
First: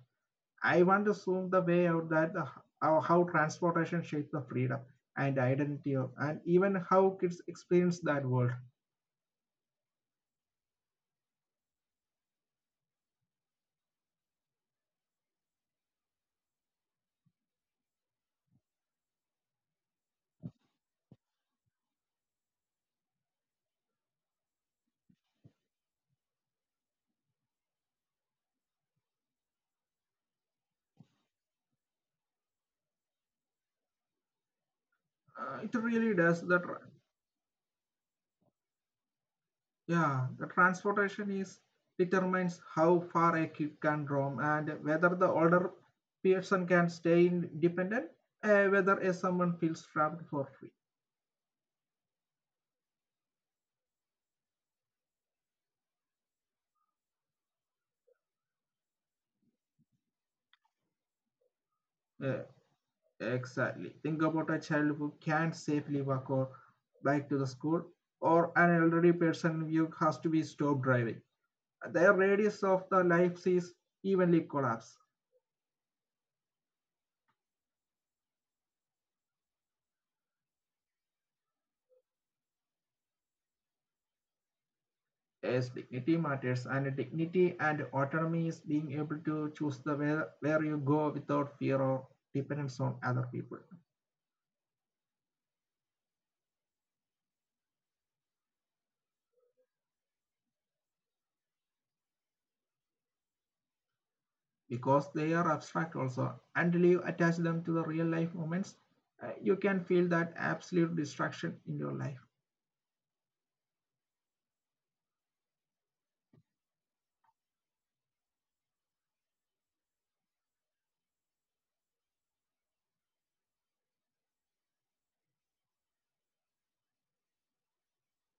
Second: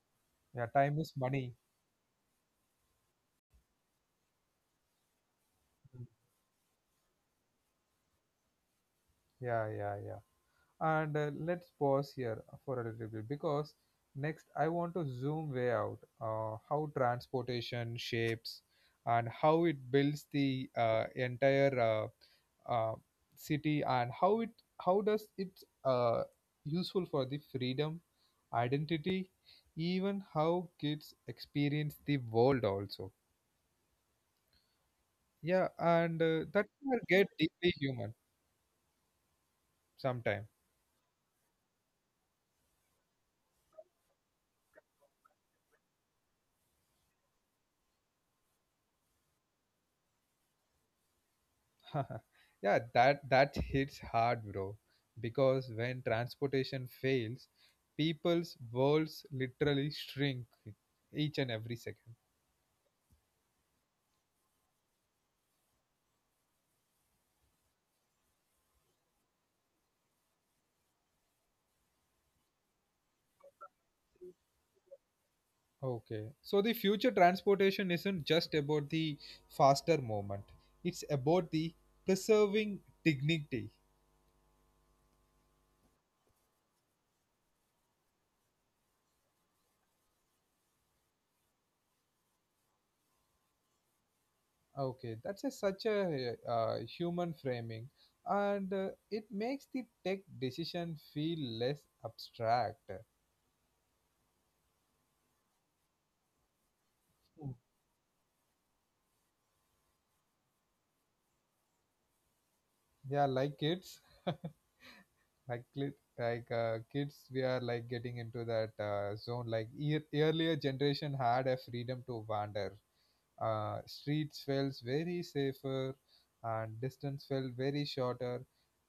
S1: Yeah,
S2: I
S1: time
S2: want
S1: is
S2: to zoom
S1: money.
S2: the way out that the, how transportation shapes the freedom and identity of, and even how kids experience that world.
S1: Yeah, yeah, yeah. And let's pause here for a little bit because next I want to zoom way out how transportation shapes and how it builds the entire uh, city and how does it uh, useful for the freedom, identity, even how kids experience the world also. Yeah,
S2: It
S1: and
S2: really does
S1: that
S2: that.
S1: will get deeply human
S2: Yeah,
S1: sometime.
S2: the transportation is determines how far a kid can roam and whether the older person can stay independent, whether a someone feels trapped for free.
S1: yeah, that that hits hard, bro. Because when transportation fails, people's worlds literally shrink each and every second.
S2: Uh, exactly. Think about a child who can't safely walk or bike to the school, or an elderly person who has to be stopped driving. Their radius of the life is evenly collapsed.
S1: Okay. So the future transportation isn't just about the faster movement. It's about the preserving dignity.
S2: Yes, dignity matters, and dignity and autonomy is being able to choose the where you go without fear or dependence on other people.
S1: Okay, that's a such a human framing, and it makes the tech decision feel less abstract.
S2: Because they are abstract also, until you
S1: Mm.
S2: attach them to the real life moments, you can feel that absolute distraction in your life.
S1: Yeah, like kids. like like kids, we are like getting into that zone. Like earlier generation had a freedom to wander. Streets felt very safer and distance felt very shorter,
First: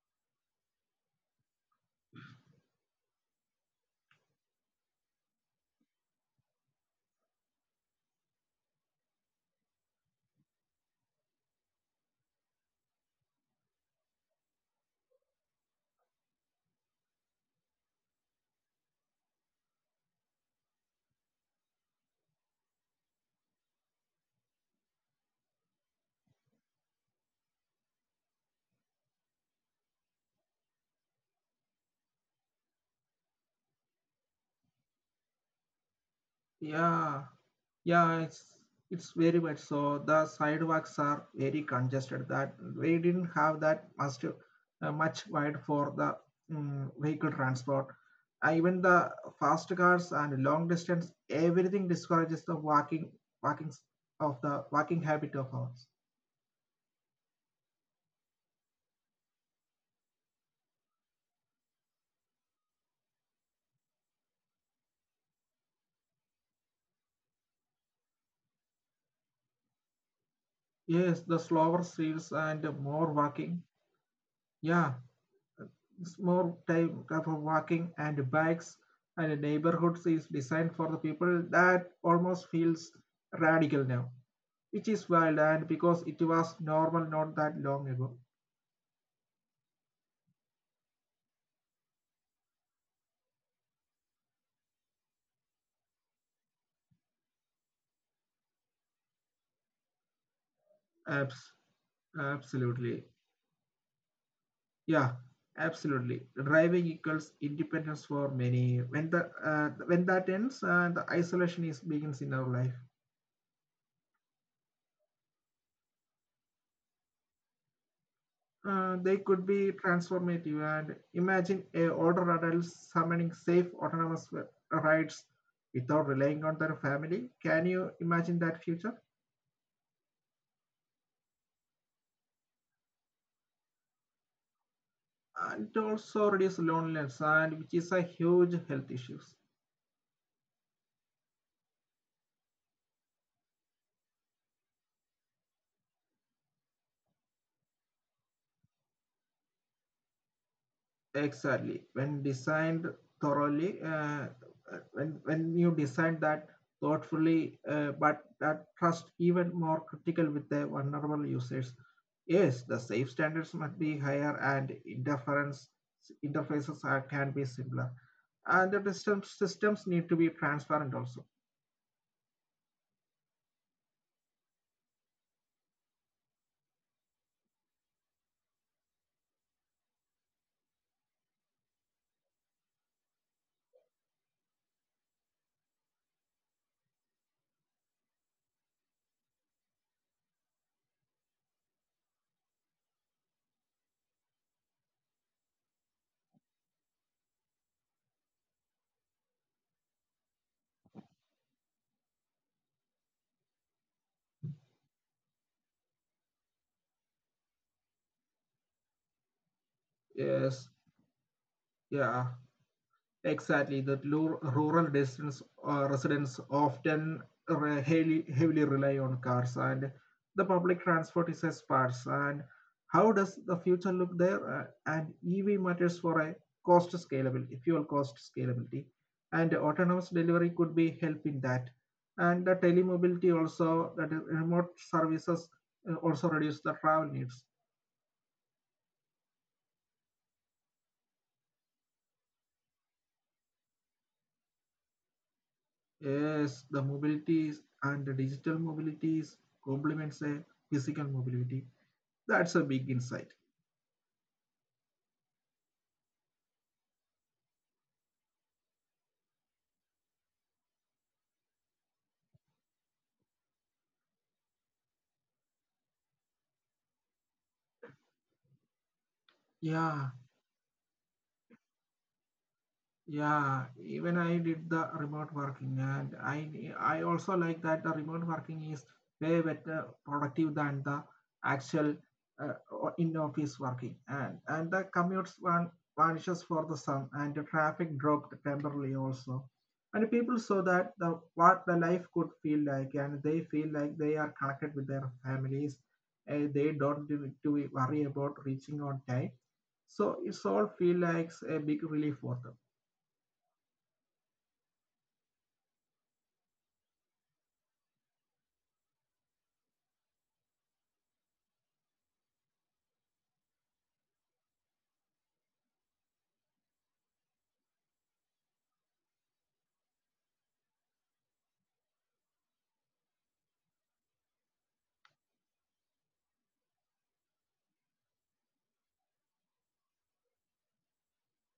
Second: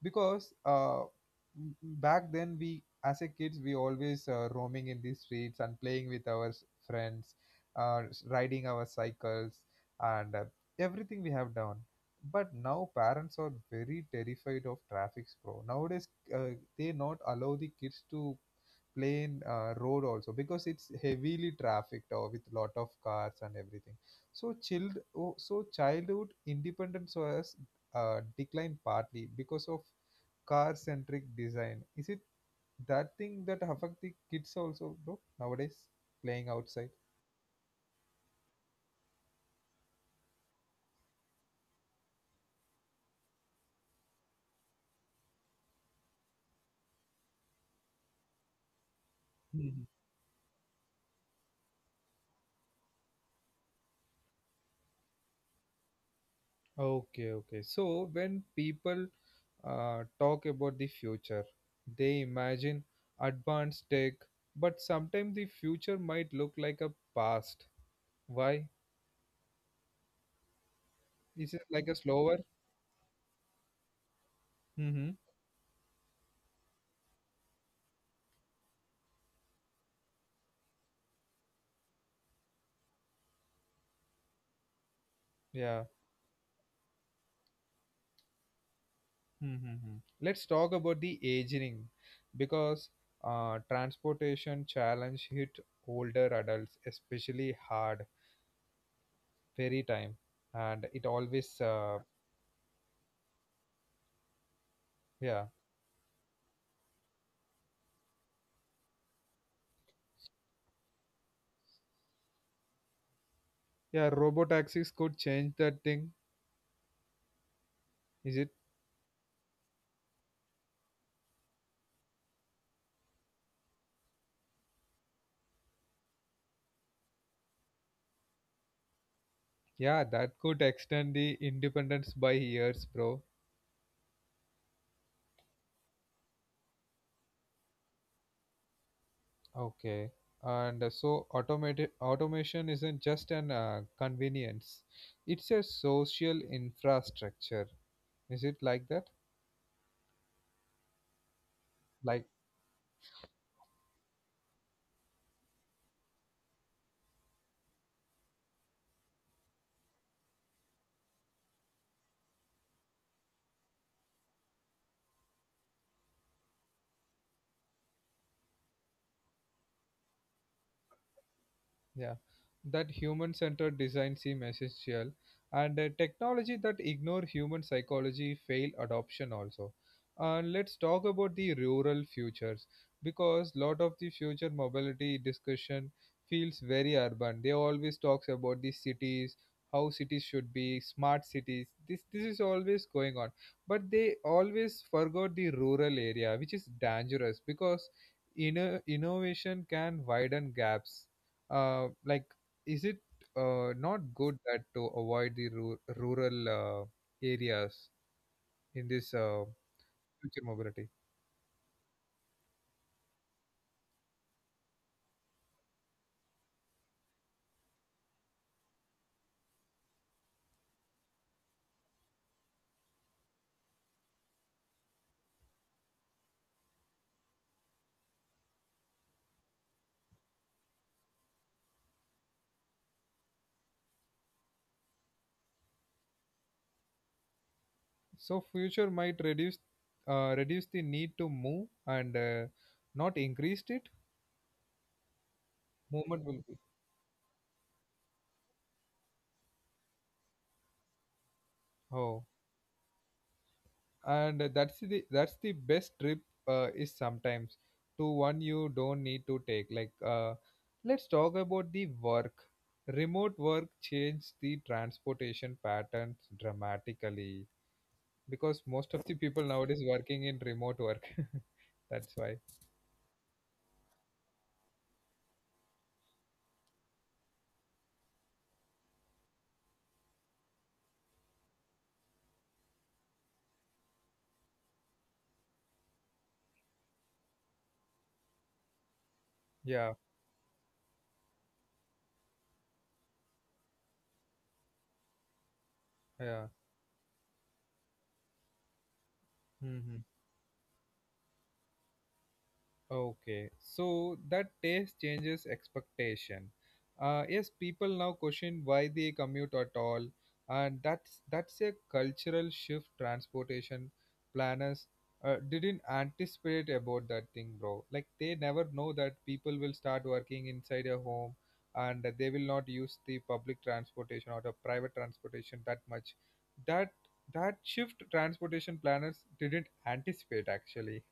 S1: because back then we as a kids we always roaming in the streets and playing with our friends, riding our cycles and everything we have done. But now parents are very terrified of traffic, bro, nowadays. uh, they not allow the kids to play in road also, because it's heavily trafficked or with lot of cars and everything. So childhood independence was declined partly because of car centric design. Is it that thing that affect the kids also, bro, nowadays, playing outside?
S2: Yeah. Yeah, it's it's very much so. The sidewalks are very congested. That we didn't have that much wide for the vehicle transport. Even
S1: Mhm.
S2: the fast cars and long distance, everything discourages the walking walking s- of the walking habit of ours.
S1: Okay, okay. So when people talk about the future. They imagine advanced tech, but sometimes the future might look like a past. Why? Is it
S2: Yes,
S1: like
S2: the
S1: a
S2: slower
S1: slower?
S2: streets and more walking.
S1: Mm-hmm.
S2: Yeah, it's more time for walking and bikes and neighborhoods is designed for the people that almost feels radical now, which
S1: Yeah.
S2: is wild and because it was normal not that long ago.
S1: Mm-hmm. Let's talk about the aging, because transportation challenge hit older adults especially hard very time, and it always
S2: Abs- absolutely. Yeah,
S1: yeah.
S2: absolutely. Driving equals independence for many. When the when that ends, the isolation is begins in our life.
S1: Yeah, robo taxis could change that thing, is it?
S2: They could be transformative, and imagine a older adult summoning safe autonomous rides without relying on their family. Can you imagine that future?
S1: Yeah, that could extend the independence by years, bro.
S2: And it also reduce loneliness, and which is a huge health issue.
S1: Okay. And so automated automation isn't just an convenience; it's a social infrastructure. Is it like that? Like.
S2: Exactly. When designed thoroughly, when you design that thoughtfully, but that trust even more critical with the vulnerable users. Yes, the safe standards must be higher, and interference interfaces are, can be simpler, and the systems need to be transparent also.
S1: Yeah, that human-centered design seem essential, and technology that ignore human psychology fail adoption also. And let's talk about the rural futures, because lot of the future mobility discussion feels very urban. They always talks about the cities, how cities should be, smart cities. This is always going on, but they always forgot the rural area, which is dangerous because innovation can widen gaps like, is it not good that to avoid the rural areas in this
S2: Yes.
S1: future mobility?
S2: Yeah. Exactly, that rural distance residents often heavily, heavily rely on cars, and the public transport is a sparse. And how does the future look there? And EV matters for a cost scalability, fuel cost scalability, and autonomous delivery could be help in that. And the telemobility also, that is remote services also reduce the travel needs.
S1: So future might reduce reduce the need to move and not increased it. Movement
S2: Yes,
S1: will
S2: the
S1: be,
S2: mobilities and the digital mobilities complements a physical mobility. That's
S1: oh,
S2: a big insight.
S1: and that's the best trip, is sometimes to one you don't need to take. Like let's talk about the work. Remote work changed the transportation patterns dramatically because most of the people
S2: Yeah,
S1: nowadays working in remote work. That's why.
S2: yeah, even I did the remote working, and I also like that the remote working is way better productive than the actual in office working, and the commutes vanishes for the sun, and the traffic dropped temporarily also, and
S1: Yeah,
S2: people saw that the what the life could feel like, and they feel like they are connected with their families, and they
S1: yeah.
S2: don't do, do worry about reaching on time. So it's
S1: Hmm.
S2: all feel like a big relief for them.
S1: Okay, so that taste changes expectation. Yes, people now question why they commute at all, and that's a cultural shift. Transportation planners didn't anticipate about that thing, bro. Like, they never know that people will start working inside a home, and they will not use the public transportation or the private transportation that much. That, that shift transportation planners didn't anticipate actually.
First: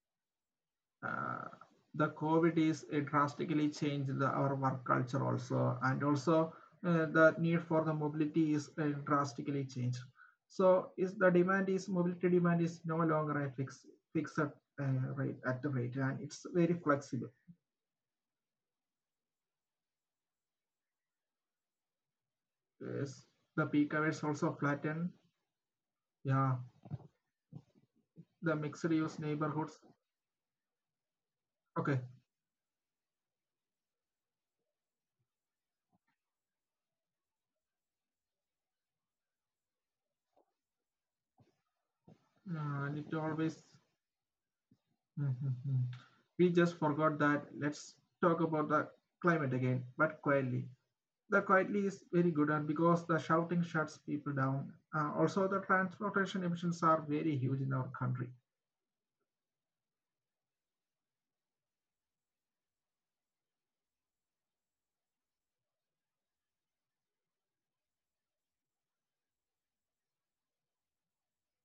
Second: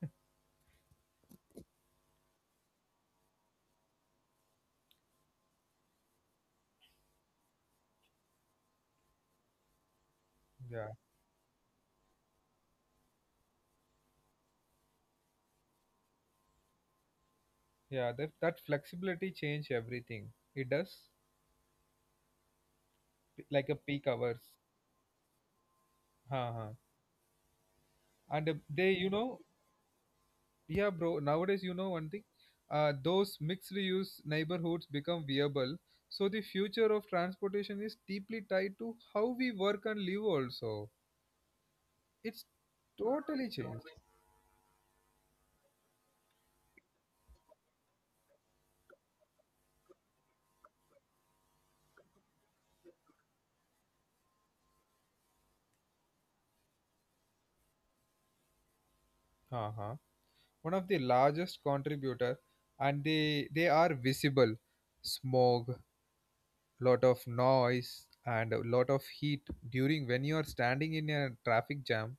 S2: uh, the COVID is drastically changed the, our work culture also, and also the need for the mobility is drastically changed. So is the demand is mobility demand is no longer a fixed rate at the rate, and it's very flexible.
S1: Yeah, that that flexibility change everything. It does,
S2: Yes, the
S1: like a
S2: peak hours
S1: peak
S2: also
S1: hours.
S2: flatten. Yeah,
S1: Huh, huh.
S2: the
S1: And
S2: mixed use neighborhoods.
S1: yeah, bro. Nowadays, you
S2: Okay,
S1: know one thing. Those mixed use neighborhoods become viable. So the future of transportation is deeply tied to how we work and live. Also, it's
S2: it
S1: totally
S2: always.
S1: changed.
S2: Mm-hmm. We just forgot that. Let's talk about the climate again, but quietly. That quietly is very good and because the shouting shuts people down, also the transportation emissions are very huge in our country.
S1: Huh, huh. One of the largest contributor, and they are visible. Smog, lot of noise and a lot of heat during when you are standing in a traffic jam.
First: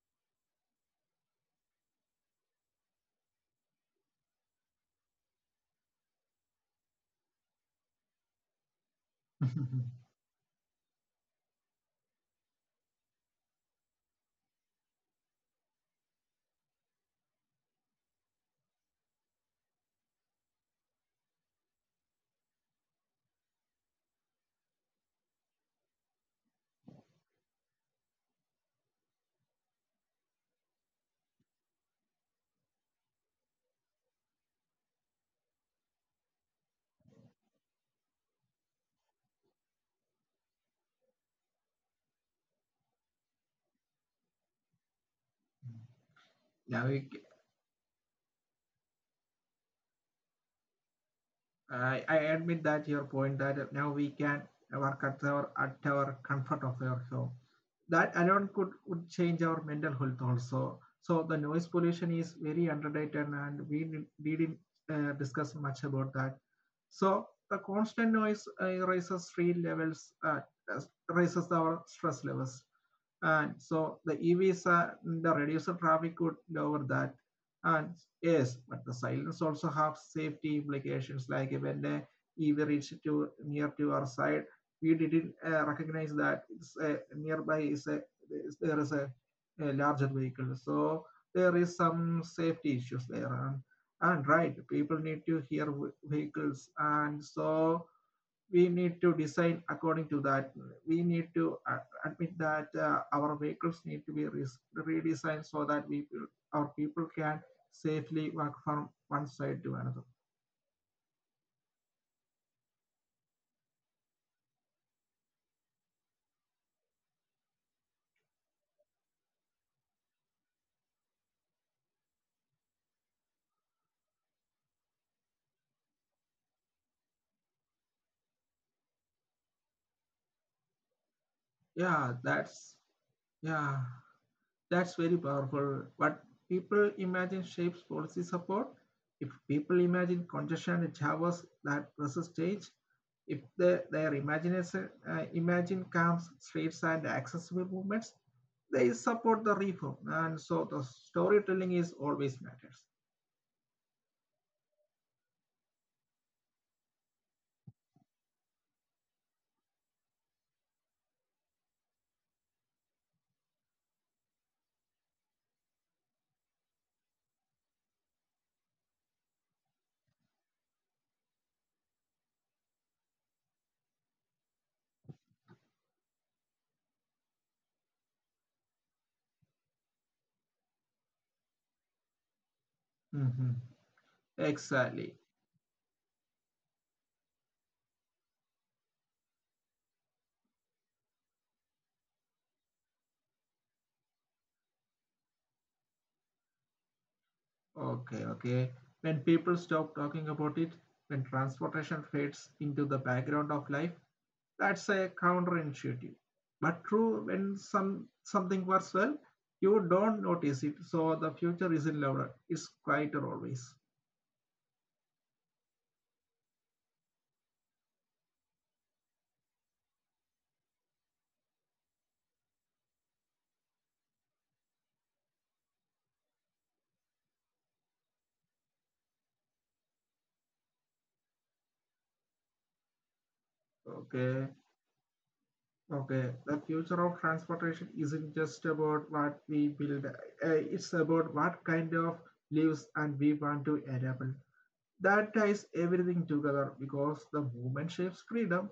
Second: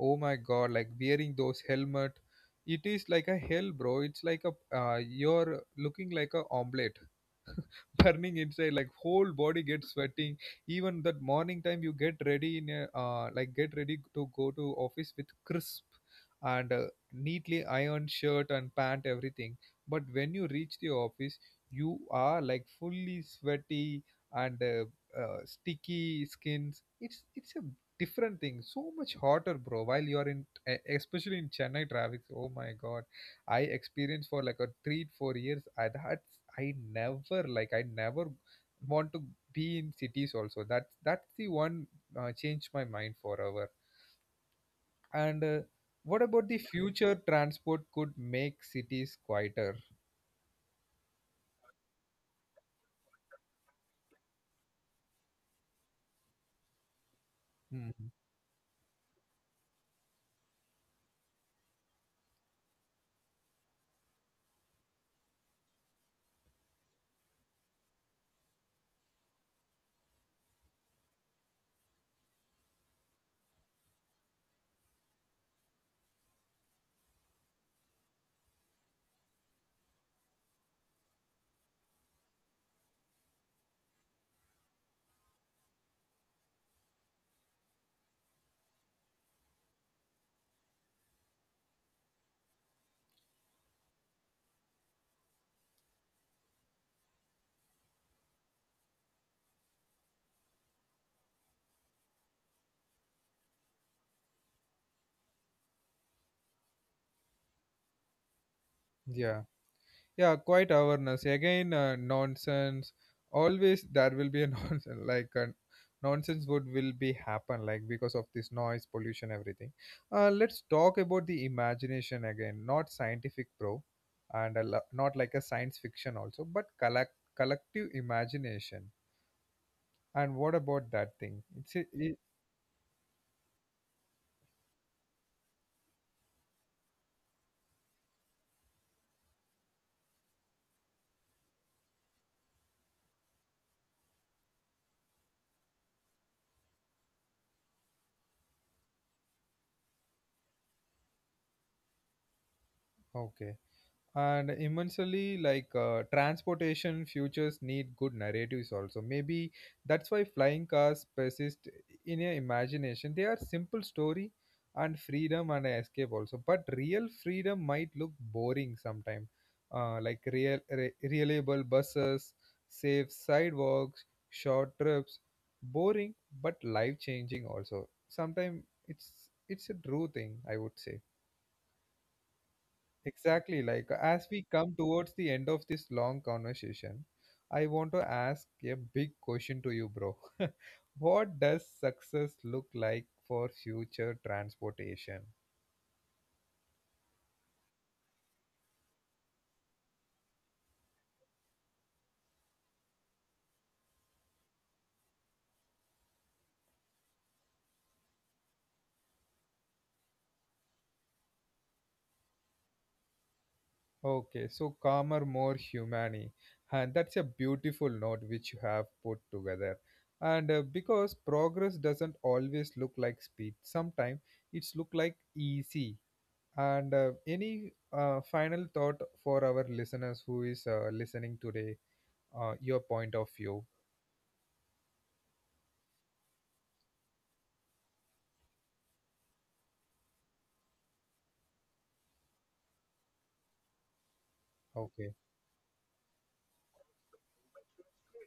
S1: Oh my god, like wearing those helmet, it is like a hell, bro. It's like a you're looking like a omelet, burning inside, like whole body gets sweating. Even that morning time you get ready in a, like get ready to go to office with crisp and neatly ironed shirt and pant, everything. But when you reach the office, you are like fully sweaty and sticky skins. It's a different thing. So much hotter, bro, while you are in, especially in chennai traffic. Oh my god, I experienced for like a 3 4 years I had. I never, like, I never want to be in cities also. That, that's the one changed my mind forever. And what about
S2: yeah,
S1: the
S2: we
S1: future transport could make cities quieter?
S2: I admit that your point that now we can work at our comfort of our home. That
S1: Hmm.
S2: alone could would change our mental health also. So the noise pollution is very underrated, and we didn't discuss much about that. So the constant noise raises street levels, raises our stress levels. And so the EVs, are, the reducer traffic could lower that. And yes, but the silence also have safety implications. Like when the EV reached to near to our side, we didn't recognize that it's a, nearby is a there is a, a larger vehicle. So there is some safety issues there. And right, people need to hear vehicles, and so we need to design according to that. We need to admit that our vehicles need to be redesigned so that we our people can safely walk from one side to another.
S1: Yeah, quite awareness. Again, nonsense. Always there will be a nonsense. Like nonsense would will be happen. Like, because of this noise, pollution, everything. Let's talk about the imagination again. Not scientific, bro, and not like a science fiction also, but collective imagination. And what about that thing?
S2: Yeah,
S1: It's a, it,
S2: that's yeah, that's very powerful. But people imagine shapes policy support. If people imagine congestion and Javas that resist change, if their imagination imagine calm streets and accessible movements, they support the reform. And so the storytelling is always matters.
S1: okay. And immensely, like transportation futures need good narratives also, maybe. That's why flying cars persist in your imagination. They are simple story and freedom and escape also, but real freedom might look boring sometimes. Like reliable buses, safe sidewalks, short trips, boring, but life changing also sometimes. it's it's a true thing, I would say.
S2: Mm-hmm.
S1: Exactly. Like, as we come
S2: Exactly.
S1: towards the end of this long conversation, I want to ask a big question to you, bro. What does success look like for future transportation?
S2: Okay, okay. When people stop talking about it, when transportation fades into the background of life, that's a counterintuitive. But true, when some something works well, you don't notice it. So the future isn't louder; it's quieter always.
S1: Okay, so calmer, more humane. And that's a beautiful note which you have put together. And because progress doesn't always look like speed, sometimes it's look like easy. And any final thought for our listeners who is listening today, your point of view.
S2: Okay. Okay, the future of transportation isn't just about what we build, it's about what kind of lives and we want to enable. That
S1: Okay.
S2: ties everything together because the movement shapes freedom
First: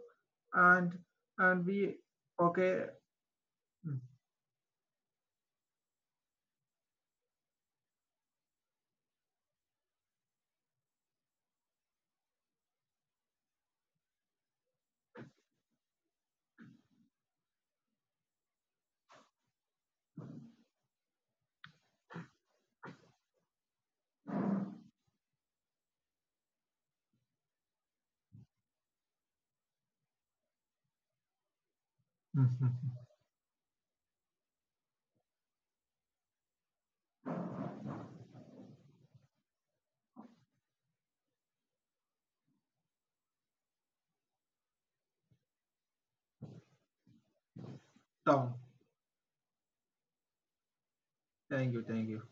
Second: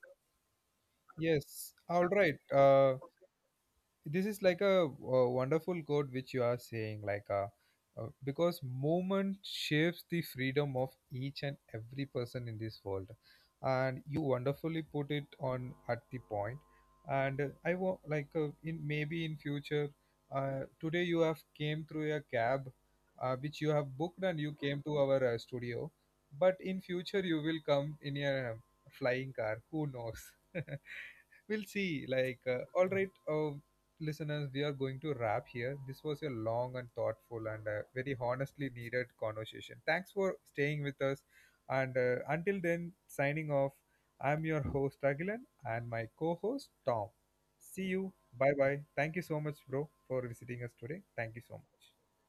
S2: and and
S1: Yes.
S2: we
S1: All right.
S2: okay
S1: This is like a wonderful quote which you are saying, like because movement shapes the freedom of each and every person in this world, and you wonderfully put it on at the point. And I want, like in maybe in future, today you have came through a cab which you have booked, and you came to our studio, but in future you will come in a flying car, who knows? we'll see. Like all right, listeners, we are going to wrap here. This was a long and thoughtful and very honestly needed conversation. Thanks for staying with us, and until then, signing off. I'm your host, Agilan, and my co-host, Tom. See you.
S2: down.
S1: Bye bye. Thank you so much, bro, for visiting us today. Thank you so
S2: Thank you,
S1: much.
S2: thank you.